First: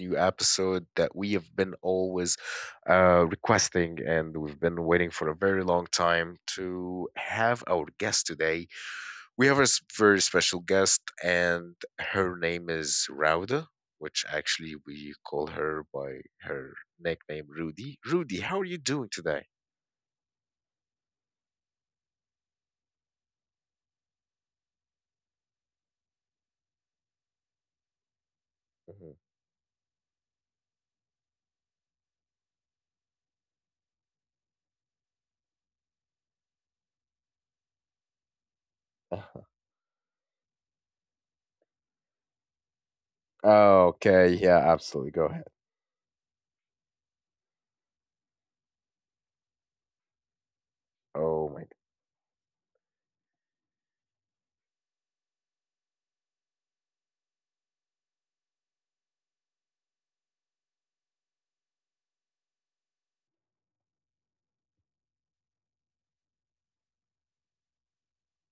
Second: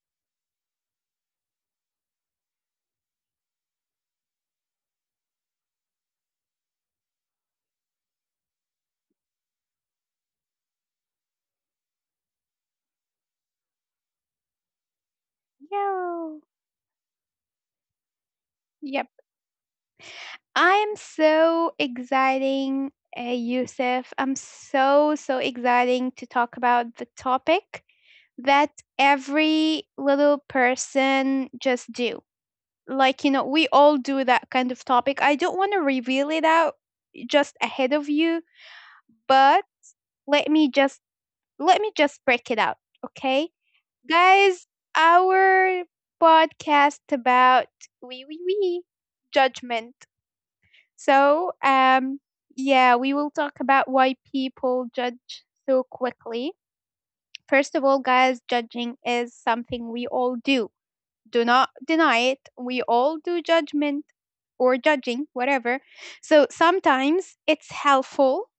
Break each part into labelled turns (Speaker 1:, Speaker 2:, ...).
Speaker 1: new episode that we have been always requesting and we've been waiting for a very long time to have our guest today. We have a very special guest, and her name is Rauda, which actually we call her by
Speaker 2: Yo.
Speaker 1: her nickname Rudy. Rudy, how are you
Speaker 2: Yep.
Speaker 1: doing today?
Speaker 2: I'm so exciting, Yusuf. I'm so, so exciting to talk about the topic that every little person just do. Like, you know, we all do that kind of topic. I don't want to reveal it out just ahead of you,
Speaker 1: Mhm.
Speaker 2: but let me just let me just break it out, okay?
Speaker 1: Oh, Okay, yeah,
Speaker 2: Guys,
Speaker 1: absolutely. Go ahead.
Speaker 2: our podcast about we judgment. So,
Speaker 1: Oh my,
Speaker 2: um, yeah, we will talk about why people judge so quickly. First of all, guys, judging is something we all do. Do not deny it. We all do judgment or judging, whatever. So sometimes it's helpful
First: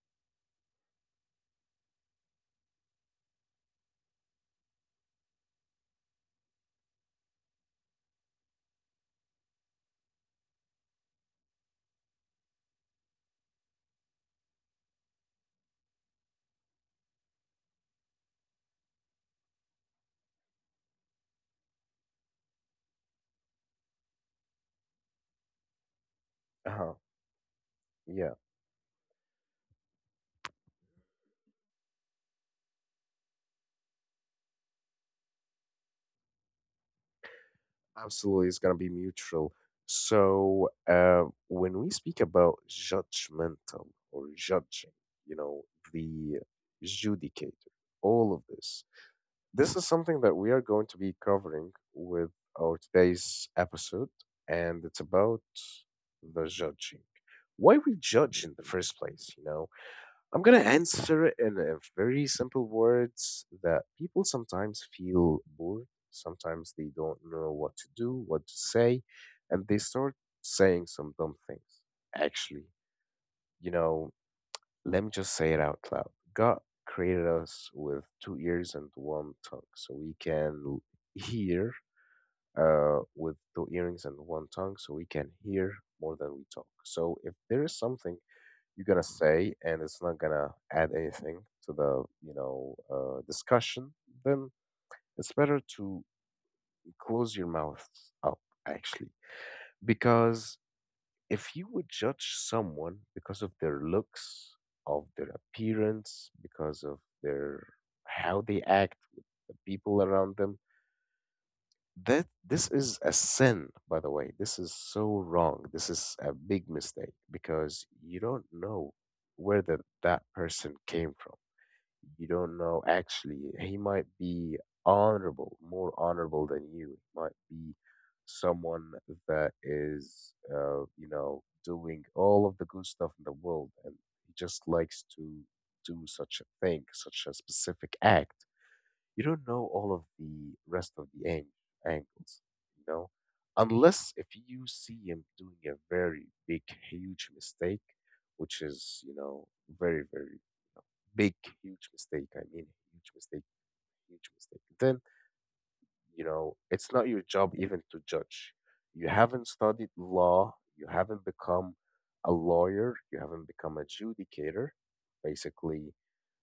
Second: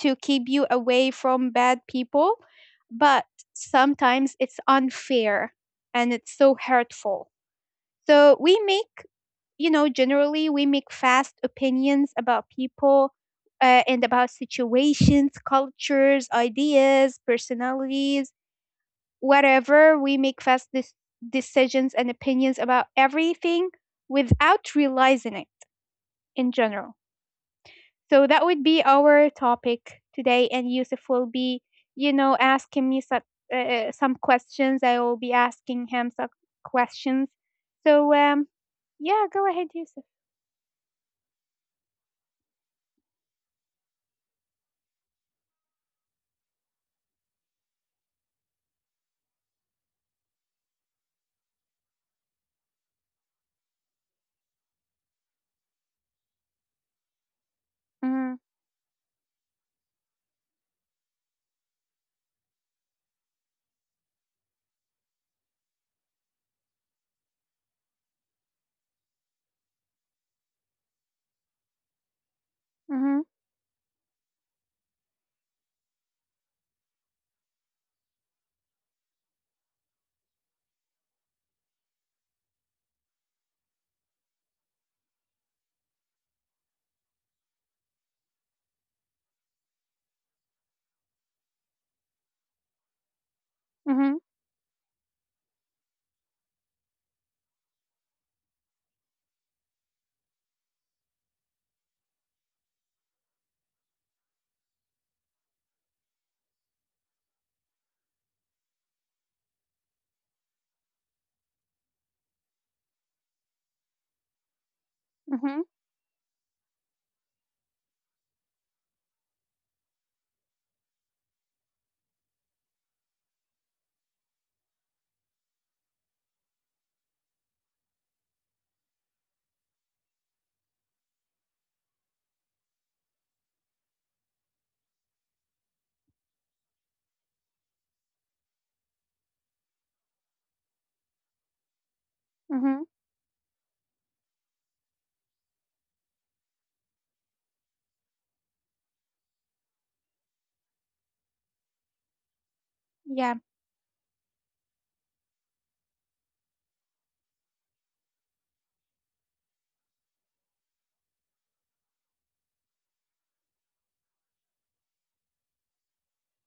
Speaker 2: to keep you away from bad people, but sometimes it's unfair and it's so hurtful. So we make, you know, generally we make fast opinions about people, and about situations, cultures, ideas, personalities, whatever. We make decisions and opinions about everything without realizing it in general.
Speaker 1: uh
Speaker 2: So
Speaker 1: yeah,
Speaker 2: that would be our topic today, and Yusuf will be, you know, asking me some, some questions. I will be asking him some questions. So um,
Speaker 1: absolutely. It's gonna be
Speaker 2: yeah, go
Speaker 1: mutual.
Speaker 2: ahead, Yusuf.
Speaker 1: So, when we speak about judgmental or judging, you know, the judicator, all of this, this is something that we are going to be covering with our today's episode, and it's about the judging. Why we
Speaker 2: Mm-hmm.
Speaker 1: judge in the first place, you know? I'm going to answer it in a very simple words that people sometimes feel bored. Sometimes they don't know what to do, what to say, and they start saying some dumb things. Actually,
Speaker 2: Mm-hmm.
Speaker 1: you know, let me just say it out loud. God created us with two ears and one tongue, so we can hear with two earrings and one tongue, so we can hear more than we talk. So if there is something you're gonna say and it's not gonna add anything to the discussion,
Speaker 2: Mhm,
Speaker 1: then it's better to close your mouth up actually, because if you would judge someone because of their looks, of their appearance, because of their how they act with the people around them, that this is a sin, by the way. This is so
Speaker 2: mhm,
Speaker 1: wrong, this is a big mistake, because you don't know where that person came from. You don't know. Actually, he might be honorable, more honorable than you. He might be someone that is, you know, doing all of the good stuff in the world, and he just likes to do such a thing, such a specific act. You don't know all of the rest of the angles,
Speaker 2: mhm.
Speaker 1: you know, unless if you see him doing a very big, huge mistake, which is, you know, very, very Big, huge mistake. I mean, huge
Speaker 2: Yeah,
Speaker 1: mistake, huge mistake. Then, you know, it's not your job even to judge. You haven't studied law, you haven't become a lawyer, you haven't become a adjudicator, basically.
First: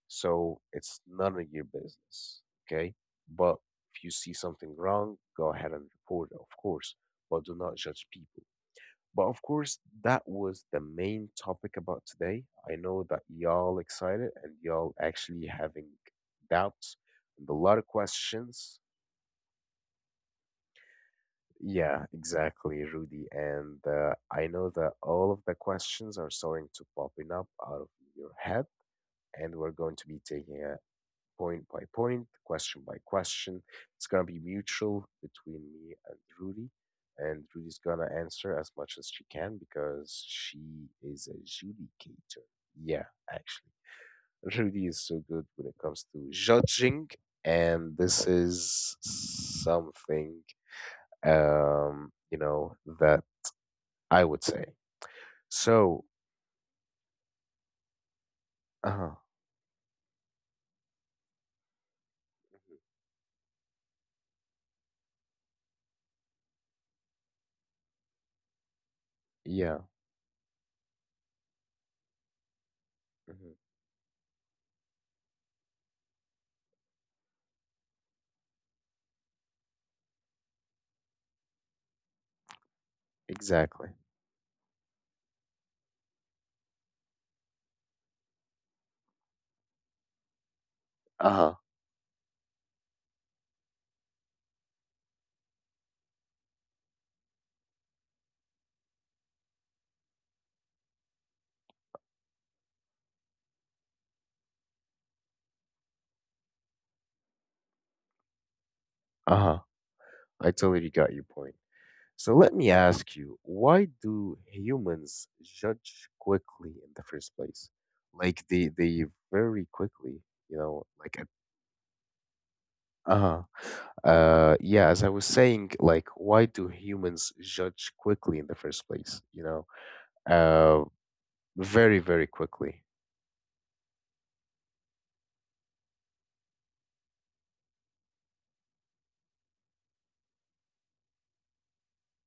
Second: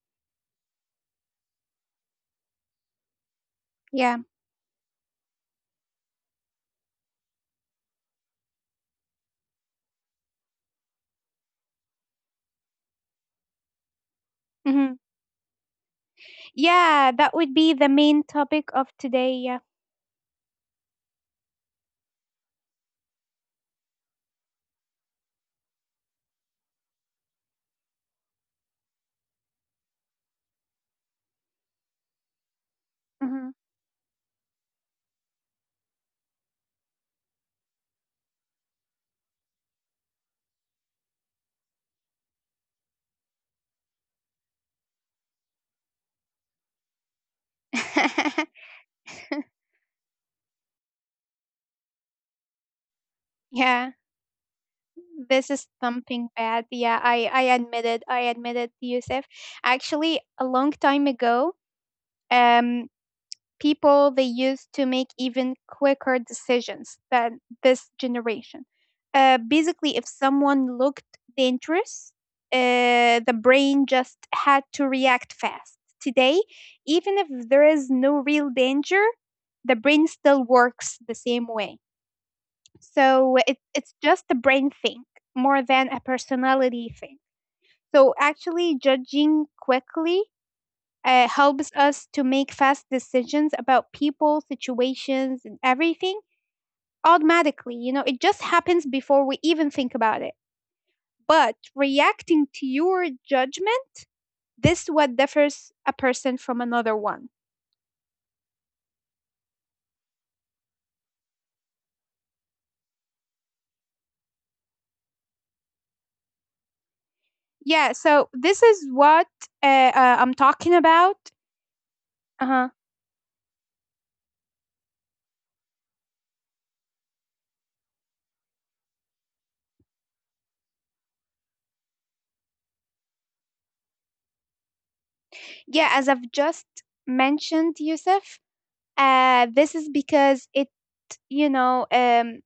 Speaker 1: So it's none of your business, okay? But if you
Speaker 2: yeah.
Speaker 1: see something wrong, go ahead and report it, of course, but do not judge people. But of course, that was the main topic about today. I know that y'all excited and y'all
Speaker 2: Mhm.
Speaker 1: actually having doubts
Speaker 2: Yeah, that
Speaker 1: and
Speaker 2: would
Speaker 1: a
Speaker 2: be
Speaker 1: lot of
Speaker 2: the main topic
Speaker 1: questions.
Speaker 2: of today. Yeah.
Speaker 1: Yeah, exactly, Rudy. And I know that all of the questions are starting to popping up out of your head, and we're going to be taking a point by point, question by
Speaker 2: Mhm.
Speaker 1: question. It's gonna be mutual between me and Rudy, and Rudy's gonna answer as much as she can because she is a judicator. Yeah, actually, Rudy is so good when it comes to judging, and this is something you know that
Speaker 2: yeah.
Speaker 1: I would say.
Speaker 2: This is
Speaker 1: So,
Speaker 2: something bad. Yeah, I admitted. I admitted,
Speaker 1: uh huh,
Speaker 2: Yusuf. Actually, a long time ago, um people they used to make even quicker decisions than this generation.
Speaker 1: yeah,
Speaker 2: Basically, if someone looked dangerous, the
Speaker 1: mhm,
Speaker 2: brain just had to react fast. Today, even if there is no real danger, the brain still works the same way. So
Speaker 1: exactly.
Speaker 2: it's just a brain thing more than a personality thing. So actually, judging quickly
Speaker 1: Uh huh,
Speaker 2: helps us to make fast decisions about people, situations, and everything automatically. You know, it just happens before we even think about it. But reacting to your judgment, this what differs a person from another one.
Speaker 1: uh huh. I totally got your point. So let me ask you, why do humans judge quickly in the first place?
Speaker 2: Yeah, so this
Speaker 1: Like
Speaker 2: is
Speaker 1: they
Speaker 2: what uh,
Speaker 1: very
Speaker 2: I'm
Speaker 1: quickly,
Speaker 2: talking
Speaker 1: you know,
Speaker 2: about. Uh-huh.
Speaker 1: uh yeah, as I was saying, like why do humans judge quickly in the first place, you know? Uh very, very quickly.
Speaker 2: Yeah, as I've just mentioned, Yusuf, this is because you know,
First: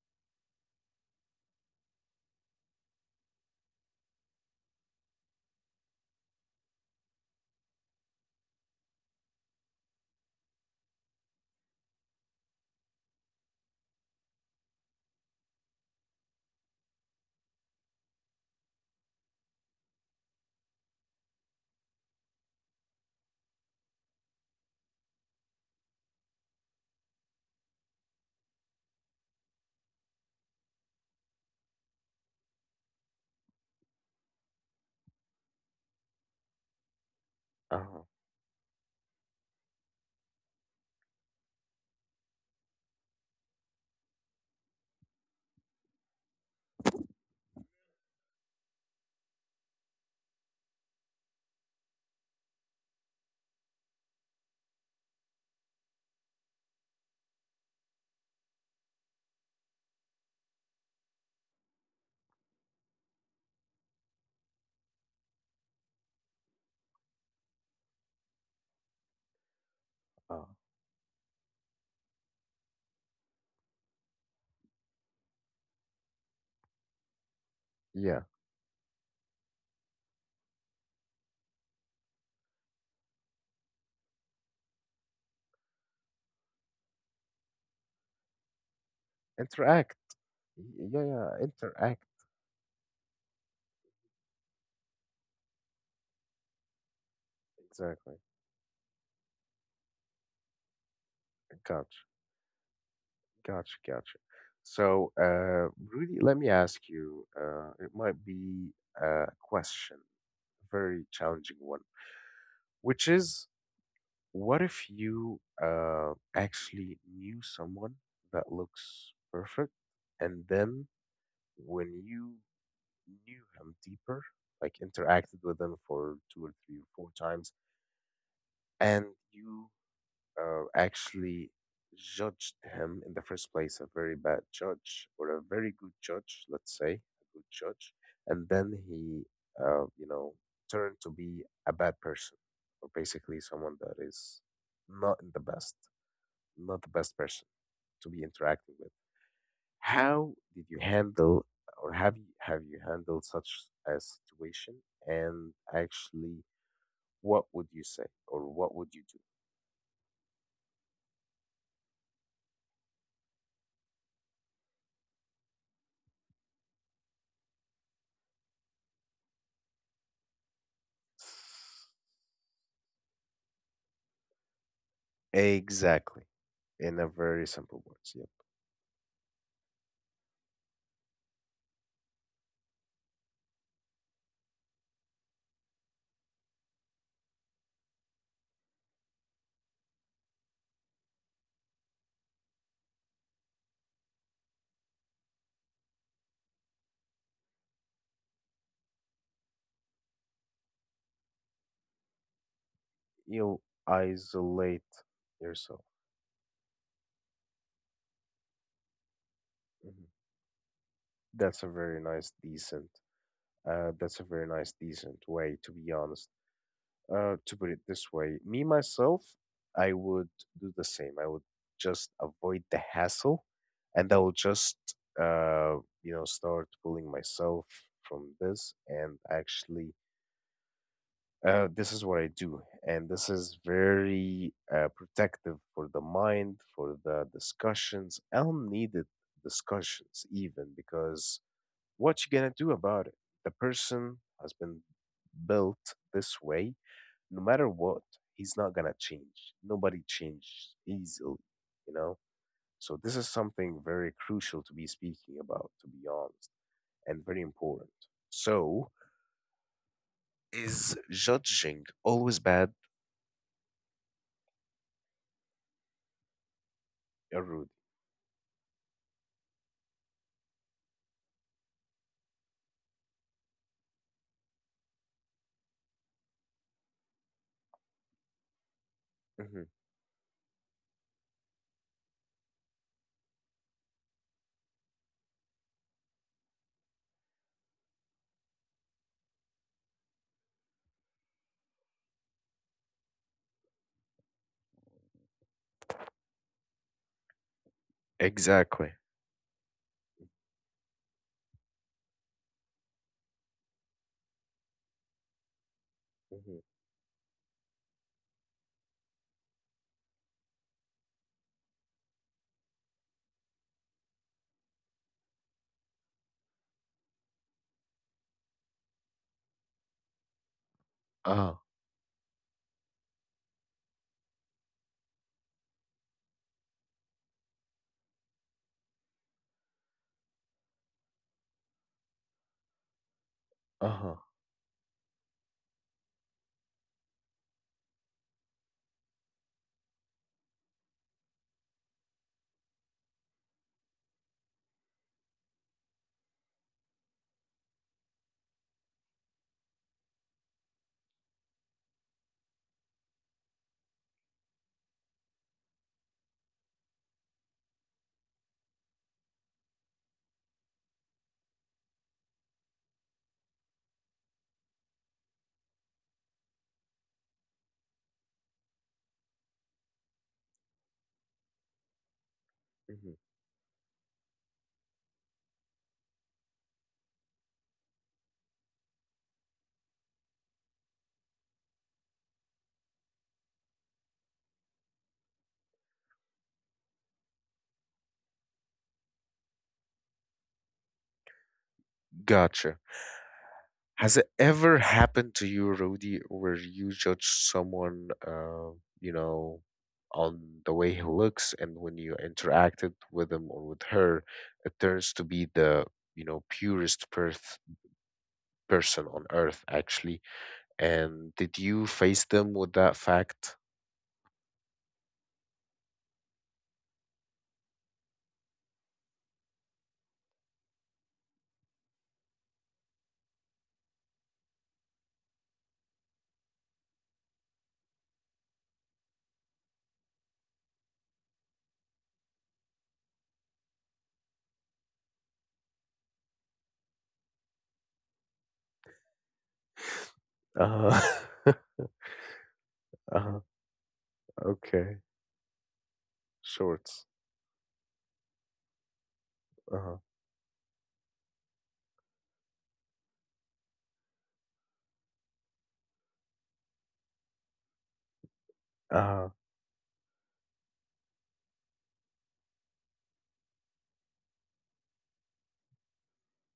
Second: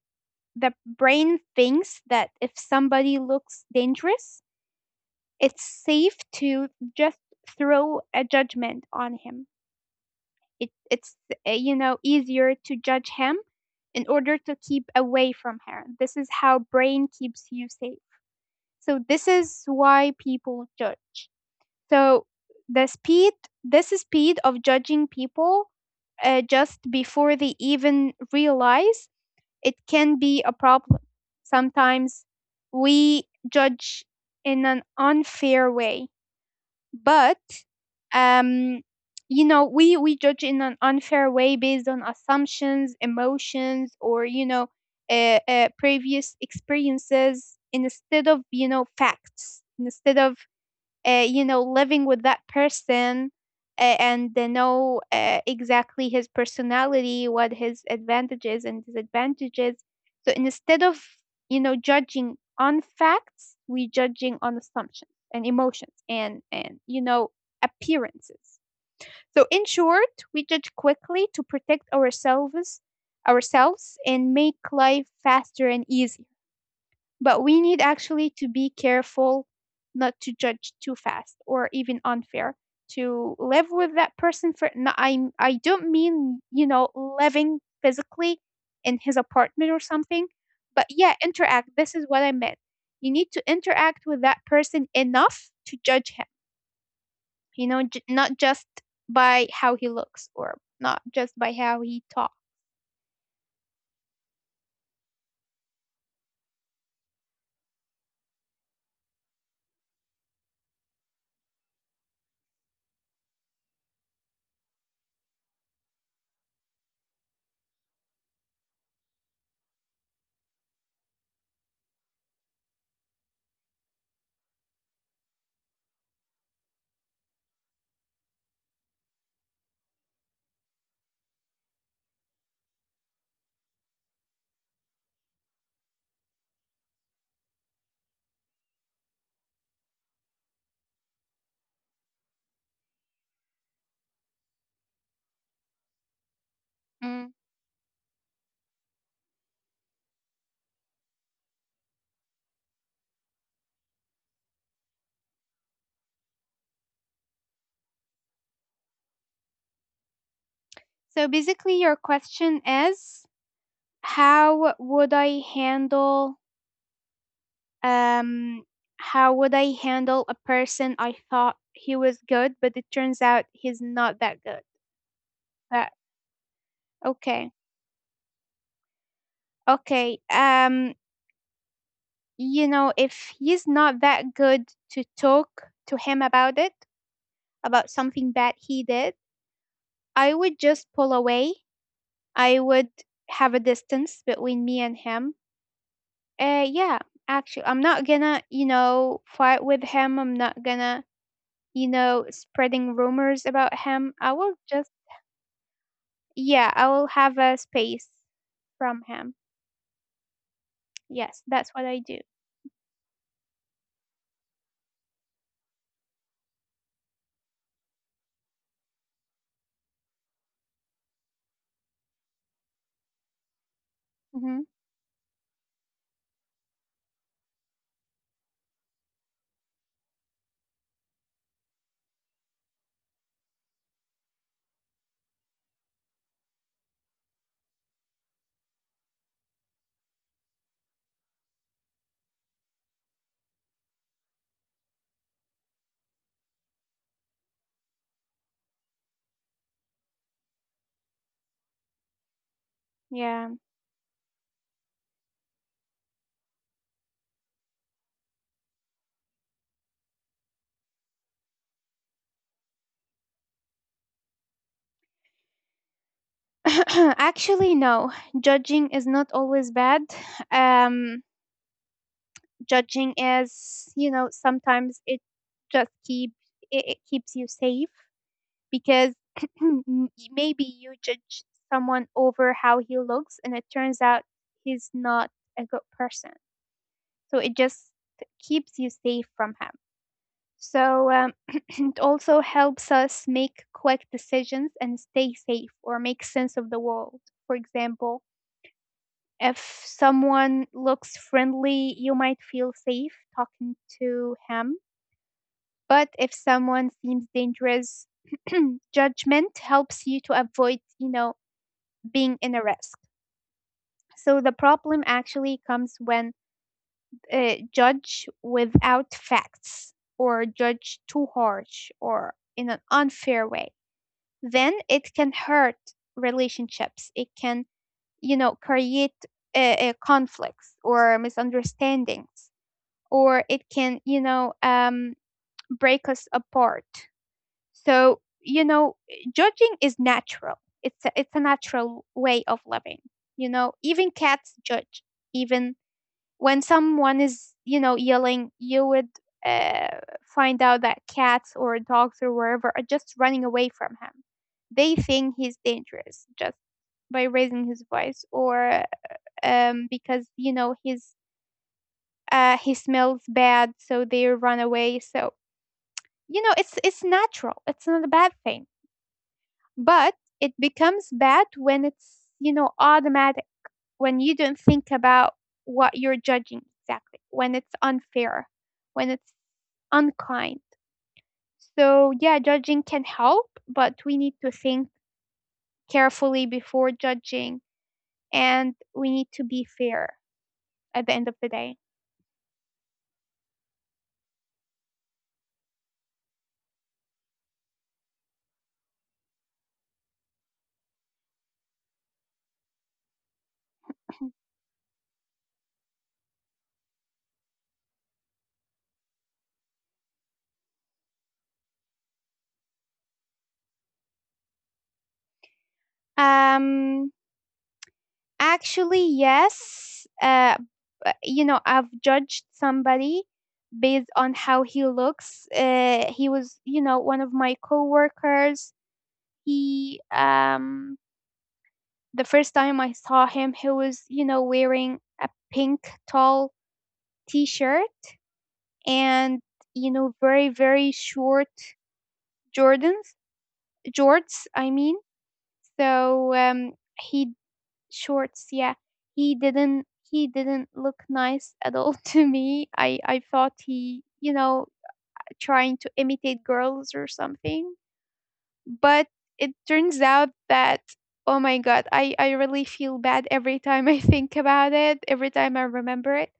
Speaker 2: the brain thinks that if somebody looks dangerous, it's safe to just throw a judgment on him. It's, you know, easier to judge him in order to keep away from her. This is how brain keeps you safe. So this is why people judge. So the speed, this speed of judging people, just before they even realize, it can be a problem. Sometimes we judge in an unfair way, but
Speaker 1: Uh-huh.
Speaker 2: um you know, we judge in an unfair way based on assumptions, emotions, or, you know, previous experiences instead of, you know, facts, instead of, you know, living with that person, and they know, exactly his personality, what his advantages and disadvantages. So instead of, you know, judging on facts, we judging on assumptions and emotions and you know, appearances. So in short,
Speaker 1: Uh,
Speaker 2: we judge quickly to protect ourselves, ourselves, and make life faster and easier. But we need
Speaker 1: yeah.
Speaker 2: actually to be careful not to judge too fast or even unfair. To live with that person for no, I don't mean, you know, living physically in his apartment
Speaker 1: Interact.
Speaker 2: or something,
Speaker 1: Yeah,
Speaker 2: but yeah,
Speaker 1: yeah,
Speaker 2: interact.
Speaker 1: interact.
Speaker 2: This is what I meant. You need to interact with that person enough to judge him. You know,
Speaker 1: Exactly.
Speaker 2: not just by how he looks or not just by how
Speaker 1: Gotcha.
Speaker 2: he talks.
Speaker 1: Gotcha, gotcha. So, Rudy, let me ask you, it might be a question, a very challenging one, which is, what if you actually knew someone that looks perfect, and then when you knew him deeper, like interacted with him for two or three or four times, and you actually judged him in the first place, a very bad judge or a very good judge, let's say, a good judge, and then he, you know, turned to be a bad person, or basically someone that is not in the best, not the best person
Speaker 2: Mm.
Speaker 1: to be interacting with. How did you handle, or have you handled such a situation? And actually, what would you say, or what would you do?
Speaker 2: So basically, your question is how would I handle, Um, how would I handle a person I thought he was good, but it turns out he's not that good? That
Speaker 1: Exactly. In a very
Speaker 2: okay,
Speaker 1: simple words. Yep.
Speaker 2: okay. You know, if he's not that good to talk to him about it, about something bad he did, I would just pull away. I would have a distance between me and him. Yeah, actually, I'm not gonna, you know, fight with him. I'm not gonna, you know, spreading rumors
Speaker 1: You
Speaker 2: about him. I will
Speaker 1: isolate
Speaker 2: just.
Speaker 1: yourself.
Speaker 2: Yeah, I will have a space from him.
Speaker 1: Mhm. That's a
Speaker 2: Yes, that's
Speaker 1: very
Speaker 2: what I
Speaker 1: nice,
Speaker 2: do.
Speaker 1: decent. That's a very nice, decent way to be honest. To put it this way, me myself, I would do the same. I would just avoid the hassle, and I will just,
Speaker 2: Hmm.
Speaker 1: you know, start pulling myself from this and actually this is what I do, and this is very protective for the mind, for the discussions, unneeded discussions, even because what you gonna do about it? The person has been built this way. No matter what, he's not gonna change. Nobody changes easily, you know. So this is
Speaker 2: Yeah.
Speaker 1: something very crucial to be speaking about, to be honest, and very important. So, is judging always bad, Rudy?
Speaker 2: Actually, no. Judging is not always bad. Um, judging is, you know, sometimes it just keep, it keeps you safe because maybe you judge someone over how he looks, and it turns out he's not a good person. So it just keeps you safe from him. So it also helps us make quick decisions and stay safe or make sense of the world. For example,
Speaker 1: Exactly.
Speaker 2: if someone looks friendly, you might feel safe talking to him. But if
Speaker 1: Mhm.
Speaker 2: someone seems dangerous, judgment helps you to avoid, you know, being in a risk. So the problem actually comes when, judge without facts or judge too
Speaker 1: Uh-huh.
Speaker 2: harsh or in an unfair way. Then it can hurt relationships. It can, you know, create, conflicts or misunderstandings, or it
Speaker 1: Uh-huh.
Speaker 2: can, you know, break us apart. So, you know, judging is natural. It's a natural way of living. You know, even cats judge, even when someone is, you know, yelling, you would, uh, find out that cats or dogs or wherever are just running away from him. They think he's dangerous just by raising his voice or, because, you know, he smells bad, so they run away. So, you know, it's natural, it's not a bad thing, but it becomes bad when it's, you know,
Speaker 1: Mhm.
Speaker 2: automatic, when you don't think about what you're judging exactly, when it's unfair, when it's unkind. So, yeah, judging can help, but we need to think carefully before judging and we need to be fair at the end of the day.
Speaker 1: Gotcha. Has it ever happened to you, Rudy, where you judge someone, you know, on the way he looks, and when you interacted with him or with her, it turns to be the, you know, purest perth person on earth, actually. And did you face them with that fact?
Speaker 2: Um, Actually, yes. You know, I've judged somebody based on how he looks. He was, you know, one of my coworkers. He, the first time I saw him, he was, you know, wearing a pink tall t-shirt and, you know, very,
Speaker 1: Uh-huh.
Speaker 2: very short Jordans,
Speaker 1: uh-huh.
Speaker 2: jorts, I
Speaker 1: Okay.
Speaker 2: mean. So,
Speaker 1: Shorts.
Speaker 2: he shorts, yeah.
Speaker 1: Uh-huh.
Speaker 2: He didn't look nice at all to me. I thought he, you know, trying to imitate girls or something. But
Speaker 1: Uh-huh.
Speaker 2: it turns out that oh my god, I really feel bad every time I think about it, every time I remember it.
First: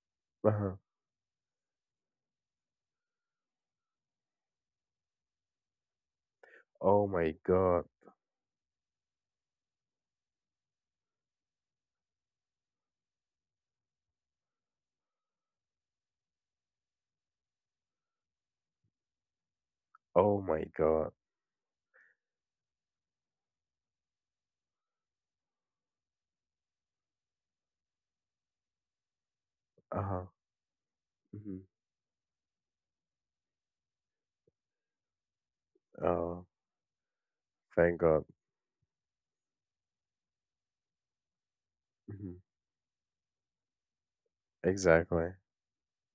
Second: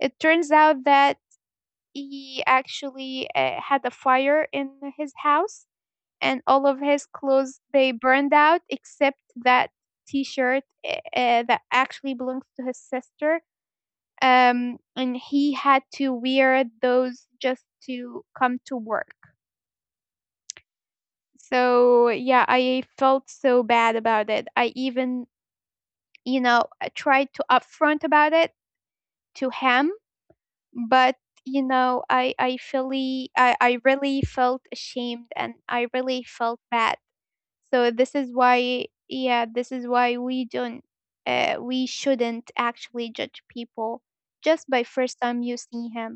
Speaker 2: It turns
Speaker 1: Uh-huh.
Speaker 2: out that he actually, had a fire in his house and all of his
Speaker 1: Oh my
Speaker 2: clothes
Speaker 1: God.
Speaker 2: they burned out except that t-shirt, that actually belongs to his sister, um, and he had to wear those just to come to work.
Speaker 1: Oh my god.
Speaker 2: So yeah, I felt so bad about it. I even, you know, I tried to upfront about it to him,
Speaker 1: Uh-huh.
Speaker 2: but you
Speaker 1: Mhm.
Speaker 2: know, I really I really felt ashamed and I really
Speaker 1: Oh,
Speaker 2: felt bad. So
Speaker 1: thank
Speaker 2: this
Speaker 1: God.
Speaker 2: is why, yeah, this is why we don't, we
Speaker 1: Mhm.
Speaker 2: shouldn't actually judge people just by first
Speaker 1: Exactly.
Speaker 2: time you see him,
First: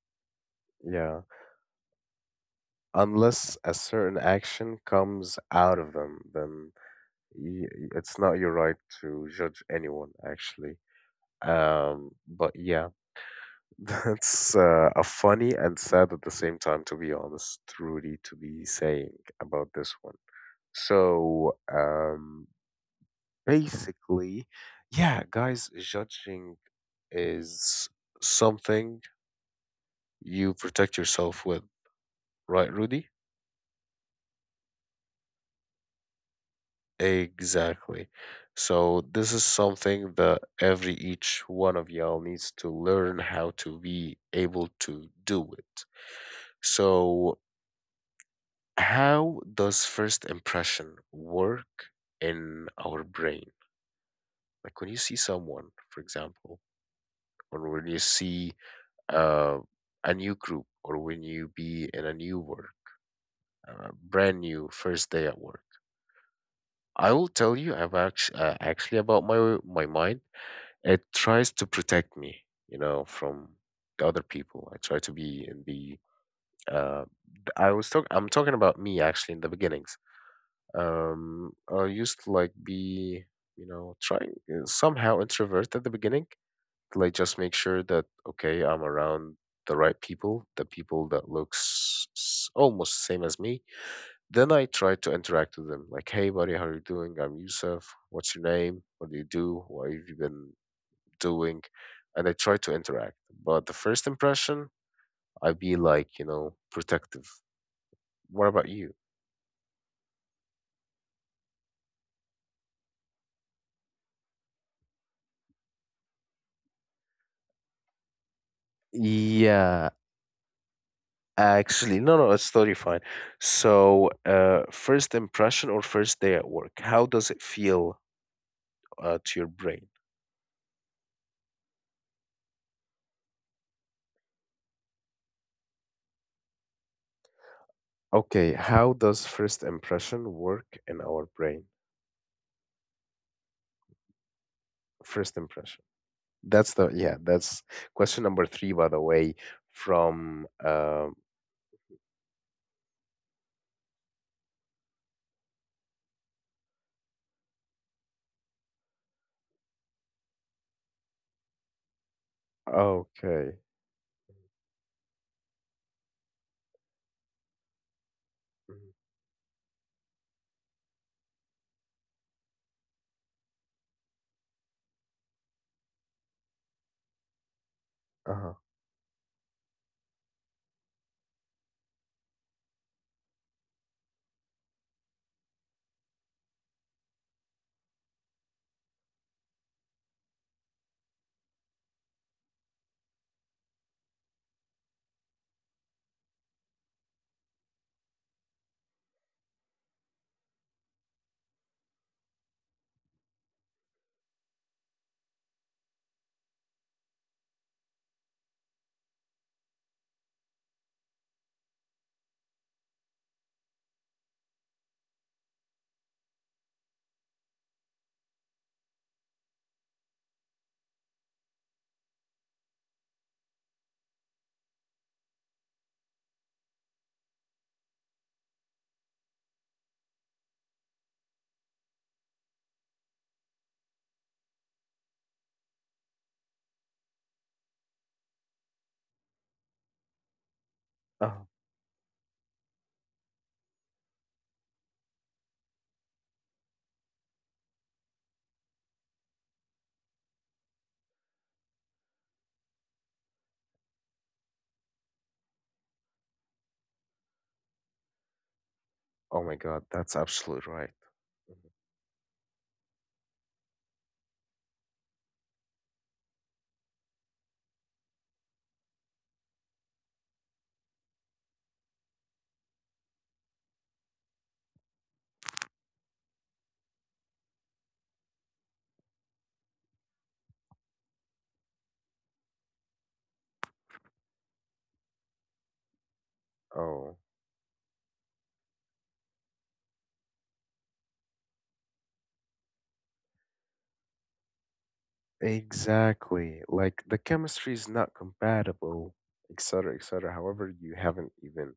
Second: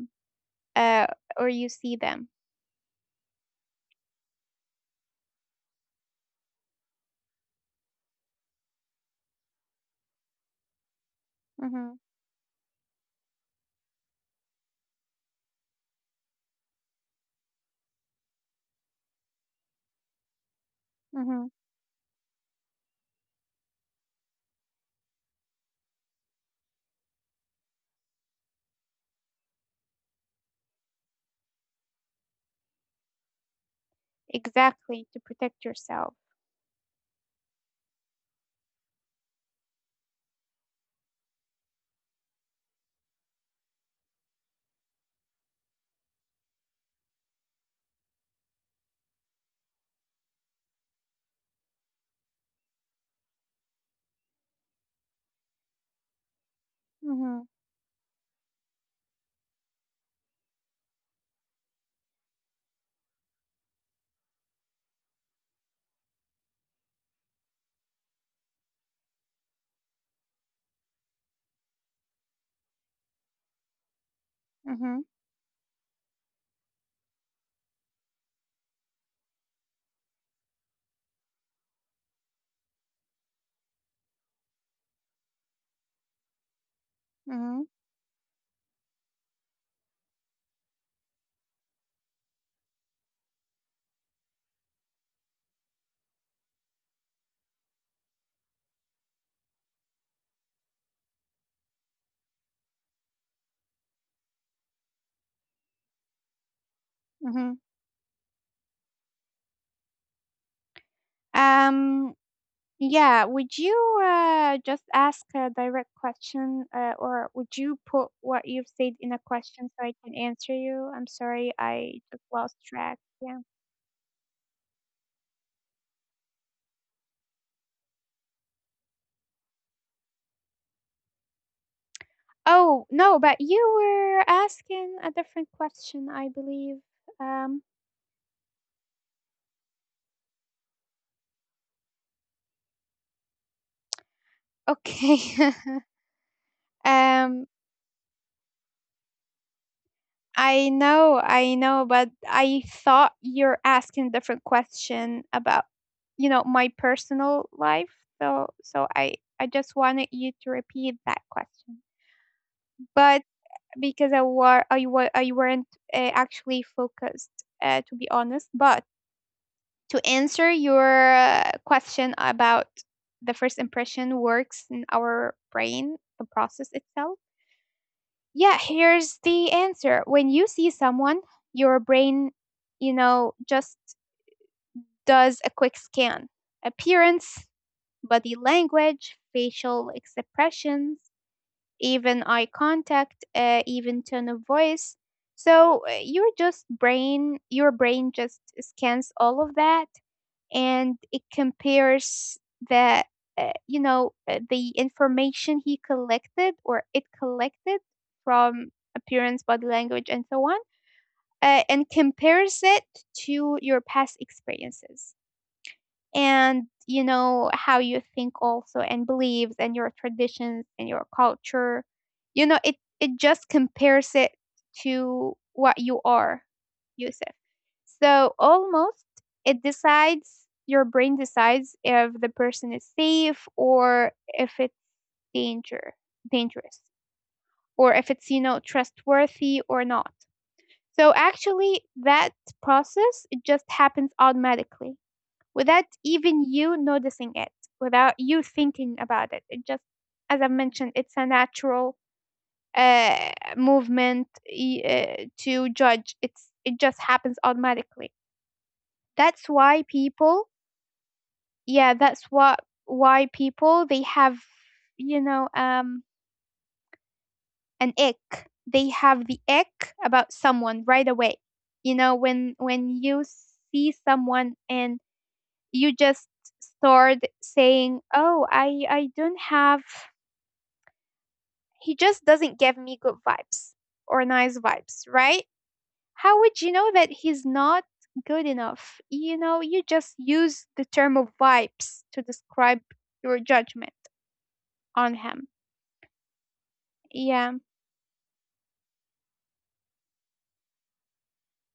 Speaker 2: uh,
Speaker 1: Yeah.
Speaker 2: or you see them.
Speaker 1: Unless a certain action comes out of them, then it's not your right to judge anyone, actually.
Speaker 2: Mm-hmm,
Speaker 1: But yeah, that's a funny and sad at the same time, to be honest, Rudy, to be saying about this one.
Speaker 2: mm-hmm.
Speaker 1: So, basically, yeah, guys, judging is something you protect yourself with, right, Rudy?
Speaker 2: Exactly to protect yourself.
Speaker 1: Exactly. So this is something that every each one of y'all needs to learn how to be able to do it. So how does first impression work in our brain? Like when you see someone, for example,
Speaker 2: Mm-hmm,
Speaker 1: or when you see uh, a new group, or when you be in a new work, brand new first day at work I will tell you about actually about my mind. It tries to protect me, you know, from the other people. I
Speaker 2: mm-hmm,
Speaker 1: try to be in the. Uh, I was talking. I'm talking about me actually in the beginnings. I used to like be, you know, trying somehow introvert at the beginning. Like just make
Speaker 2: mm-hmm,
Speaker 1: sure that okay, I'm around the right people, the people that looks almost same as me, then I try to interact with them, like, "Hey, buddy, how are you doing? I'm Yusuf. What's your name? What do you do? What have you been doing?" And I try to interact. But the first impression, I be like, you know, protective.
Speaker 2: mm-hmm.
Speaker 1: What about you?
Speaker 2: Um, yeah. Would you, just ask a direct question, or would you put what you've said in a question so I
Speaker 1: Yeah,
Speaker 2: can answer you? I'm sorry, I
Speaker 1: actually,
Speaker 2: just
Speaker 1: no, no,
Speaker 2: lost
Speaker 1: it's totally
Speaker 2: track.
Speaker 1: fine.
Speaker 2: Yeah.
Speaker 1: So, first impression or first day at work, how does it feel to your brain?
Speaker 2: Oh, no, but you were asking a different question, I believe. Um,
Speaker 1: Okay, how does first impression work in our brain? First
Speaker 2: okay.
Speaker 1: impression. That's the yeah,
Speaker 2: Um,
Speaker 1: that's question number three, by the way, from
Speaker 2: I know, but I thought you're asking a different question about, you know, my personal life. So, so I, I just wanted you to repeat that question. But
Speaker 1: okay.
Speaker 2: because I weren't, actually focused, to be honest. But
Speaker 1: Mhm.
Speaker 2: to answer your, question about the first impression works in our brain, the process itself.
Speaker 1: Uh-huh.
Speaker 2: Yeah, here's the answer. When you see someone, your brain, you know, just does a quick scan: appearance, body language, facial expressions, even eye contact, even tone of voice. So your brain just scans all of that and it compares the, you know, the information he collected or it collected from appearance, body language, and so on, and compares it to your past experiences and, you know, how you think also, and beliefs and your traditions and your culture. You know, it just compares it to what you are, Yusuf. So almost it decides, your brain decides if the person is safe or if it's danger dangerous, or if it's, you know, trustworthy or not. So
Speaker 1: Uh-huh.
Speaker 2: actually that process, it just happens automatically without even you noticing it, without you thinking about it. It just, as I mentioned, it's a natural uh, movement y- to judge. It just happens automatically.
Speaker 1: Oh
Speaker 2: That's
Speaker 1: my God,
Speaker 2: why
Speaker 1: that's
Speaker 2: people,
Speaker 1: absolutely right.
Speaker 2: yeah, that's what why people they have, you know, an ick. They have the ick about someone right away. You know, when you see someone and you just start saying, "Oh, I don't have, he just doesn't give me good vibes or nice vibes," right? How would you know that
Speaker 1: Oh,
Speaker 2: he's not good enough? You know, you just use the term of vibes to describe your judgment on him.
Speaker 1: exactly. Like the
Speaker 2: Yeah,
Speaker 1: chemistry is not compatible, et cetera, et cetera. However, you haven't even